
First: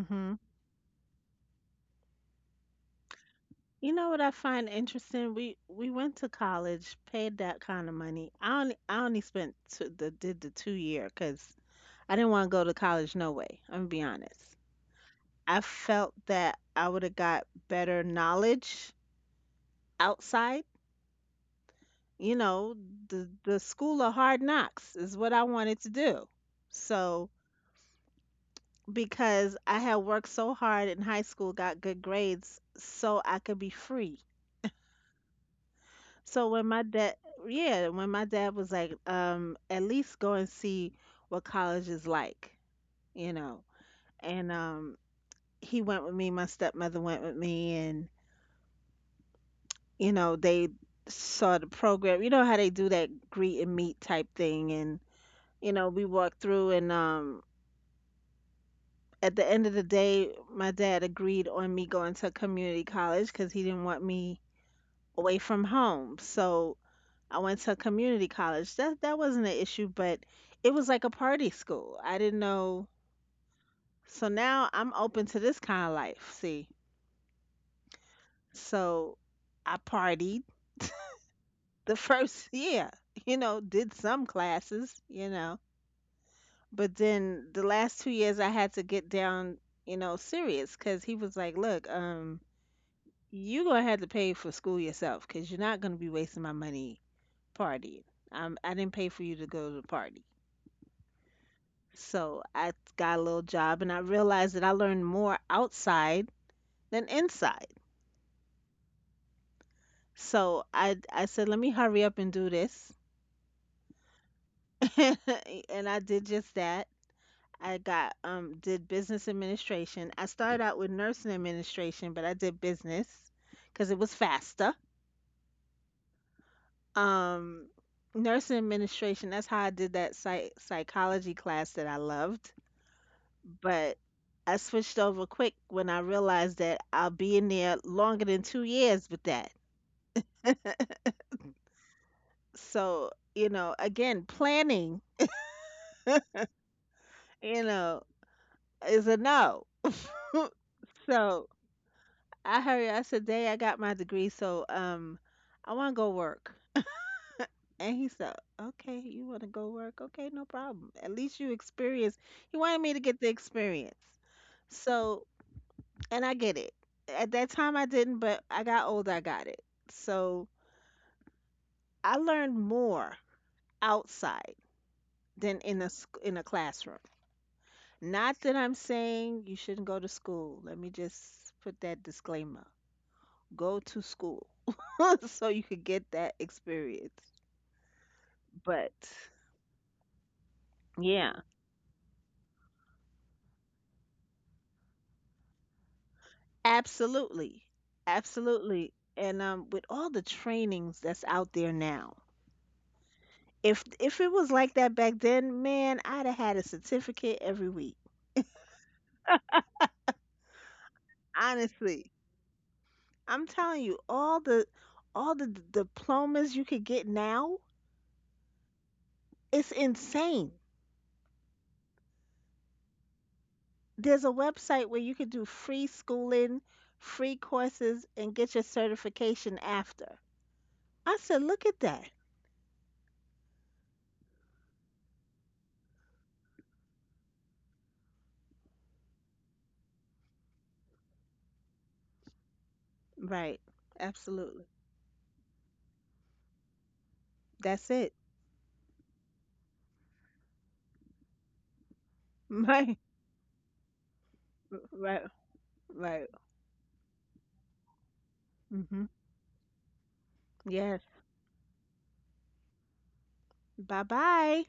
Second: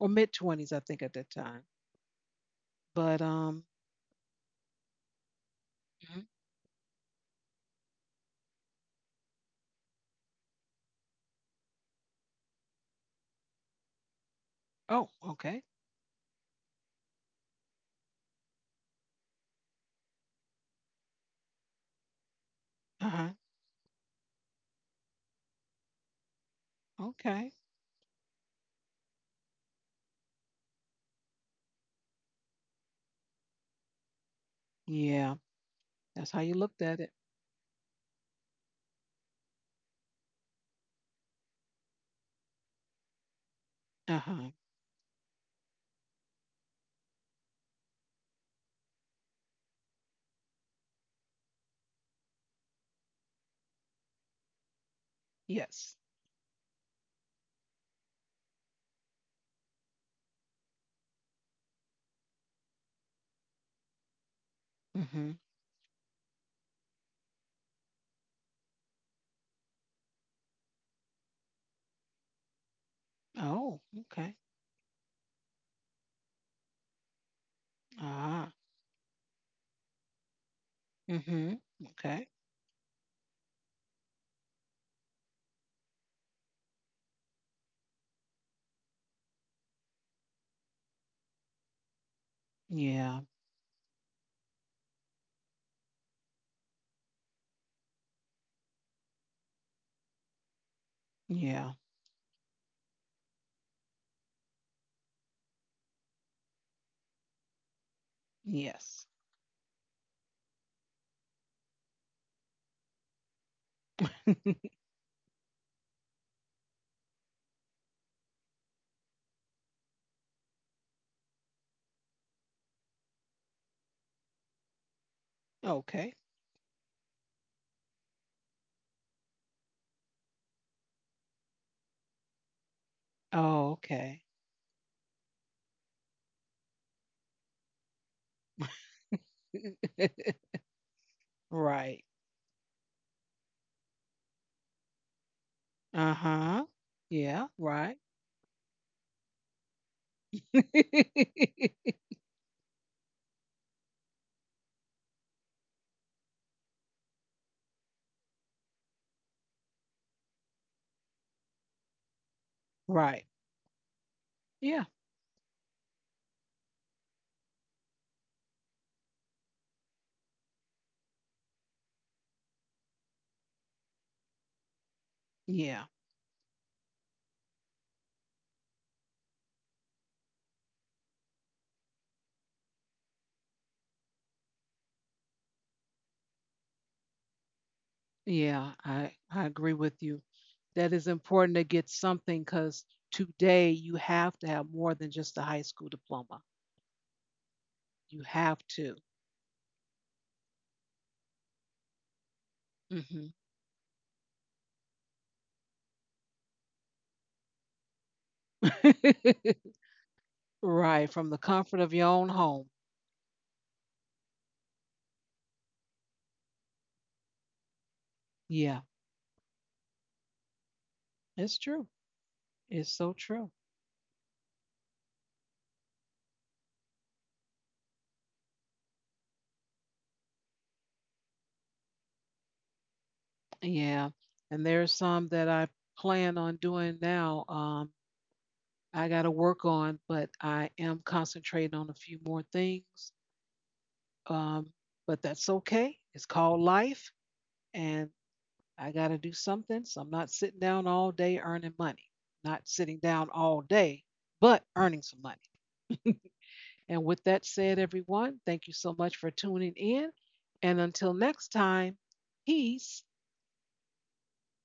[SPEAKER 1] or mid 20s, I think, at that time. But,
[SPEAKER 2] You know what I find interesting? We went
[SPEAKER 1] mhm.
[SPEAKER 2] to college, paid that kind of money. I only spent two, the did the 2-year cuz I didn't want to go to college no way. I'm gonna be honest.
[SPEAKER 1] Oh, okay.
[SPEAKER 2] I felt that I would have got better knowledge outside. You know,
[SPEAKER 1] Uh
[SPEAKER 2] the
[SPEAKER 1] huh.
[SPEAKER 2] the school of hard knocks is what I wanted to do. So
[SPEAKER 1] Okay.
[SPEAKER 2] because I had worked so hard in high school, got good grades, so I could be free.
[SPEAKER 1] Yeah. That's how
[SPEAKER 2] So
[SPEAKER 1] you looked at it.
[SPEAKER 2] yeah, when my dad was like, at least go and see what college is like, you know,
[SPEAKER 1] Uh huh.
[SPEAKER 2] and he went with me. My stepmother went with me, and you know, they saw the program. You know how they do that greet and meet type thing, and you know,
[SPEAKER 1] Yes.
[SPEAKER 2] we walked through, and at the end of the day, my dad agreed on me going to community college cuz he didn't want me
[SPEAKER 1] Mm hmm.
[SPEAKER 2] away from home. So, I went to community college. That wasn't an issue, but it was like a party school. I didn't know.
[SPEAKER 1] Oh,
[SPEAKER 2] So
[SPEAKER 1] okay.
[SPEAKER 2] now I'm open to this kind of life, see.
[SPEAKER 1] Ah.
[SPEAKER 2] So, I partied
[SPEAKER 1] Mm hmm.
[SPEAKER 2] the
[SPEAKER 1] Okay.
[SPEAKER 2] first year, you know, did some classes, you know. But then the last 2 years I had to get down, you know, serious, because he was like, "Look,
[SPEAKER 1] Yeah.
[SPEAKER 2] you gonna have to pay for school yourself, because 'cause you're not gonna be wasting my money partying. I didn't pay for you to go to the party."
[SPEAKER 1] Yeah.
[SPEAKER 2] So I got a little job and I realized that I learned more outside than inside.
[SPEAKER 1] Yes.
[SPEAKER 2] So I said, "Let me hurry up and do this." And I did just that. I got did business administration. I started out with nursing administration, but I did business because it was faster.
[SPEAKER 1] Okay.
[SPEAKER 2] Um, Nursing administration. That's how I did that psychology class that I loved.
[SPEAKER 1] Oh,
[SPEAKER 2] But
[SPEAKER 1] okay.
[SPEAKER 2] I switched over quick when I realized that I'll be in there longer than two years with that.
[SPEAKER 1] Right.
[SPEAKER 2] So you know, again, planning,
[SPEAKER 1] Uh-huh. Yeah,
[SPEAKER 2] you
[SPEAKER 1] right.
[SPEAKER 2] know, is a no. So I hurry. I said, "Day, I got my degree, so I want to go work." And he said, okay, you want to go work? Okay, no problem. At least you experience. He wanted me to get
[SPEAKER 1] Right.
[SPEAKER 2] the experience.
[SPEAKER 1] Yeah.
[SPEAKER 2] So, and I get it. At that time, I didn't, but I got older, I got it. So, I learned more outside than in
[SPEAKER 1] Yeah.
[SPEAKER 2] in a classroom. Not that I'm saying you shouldn't go to school. Let me just put that disclaimer. Go to school so you could get that experience.
[SPEAKER 1] Yeah.
[SPEAKER 2] But
[SPEAKER 1] I agree with you. That is
[SPEAKER 2] yeah,
[SPEAKER 1] important to get something because today you have to have more than just a high school diploma.
[SPEAKER 2] absolutely.
[SPEAKER 1] You have
[SPEAKER 2] Absolutely.
[SPEAKER 1] to.
[SPEAKER 2] And with all the trainings that's out there now,
[SPEAKER 1] Hmm.
[SPEAKER 2] if it was like that back then, man, I'd have had a certificate every week.
[SPEAKER 1] Right. From the comfort of your
[SPEAKER 2] Honestly.
[SPEAKER 1] own home.
[SPEAKER 2] I'm telling you, all the diplomas you could get now,
[SPEAKER 1] Yeah.
[SPEAKER 2] it's insane.
[SPEAKER 1] It's true. It's so true.
[SPEAKER 2] There's a website where you could do free schooling, free courses, and get your certification after. I said, look at that.
[SPEAKER 1] Yeah, and there's some that I plan on doing now. I got to work on, but I am concentrating on a few more things.
[SPEAKER 2] Right. Absolutely.
[SPEAKER 1] Um, but that's okay. It's called life,
[SPEAKER 2] That's
[SPEAKER 1] and
[SPEAKER 2] it.
[SPEAKER 1] I got to do something. So I'm not sitting down all day earning money. Not sitting
[SPEAKER 2] Right.
[SPEAKER 1] down all day, but earning some
[SPEAKER 2] Right.
[SPEAKER 1] money.
[SPEAKER 2] Right.
[SPEAKER 1] And with that said, everyone, thank you so
[SPEAKER 2] Hmm.
[SPEAKER 1] much for tuning in. And
[SPEAKER 2] Yes.
[SPEAKER 1] until next time, peace.
[SPEAKER 2] Bye bye.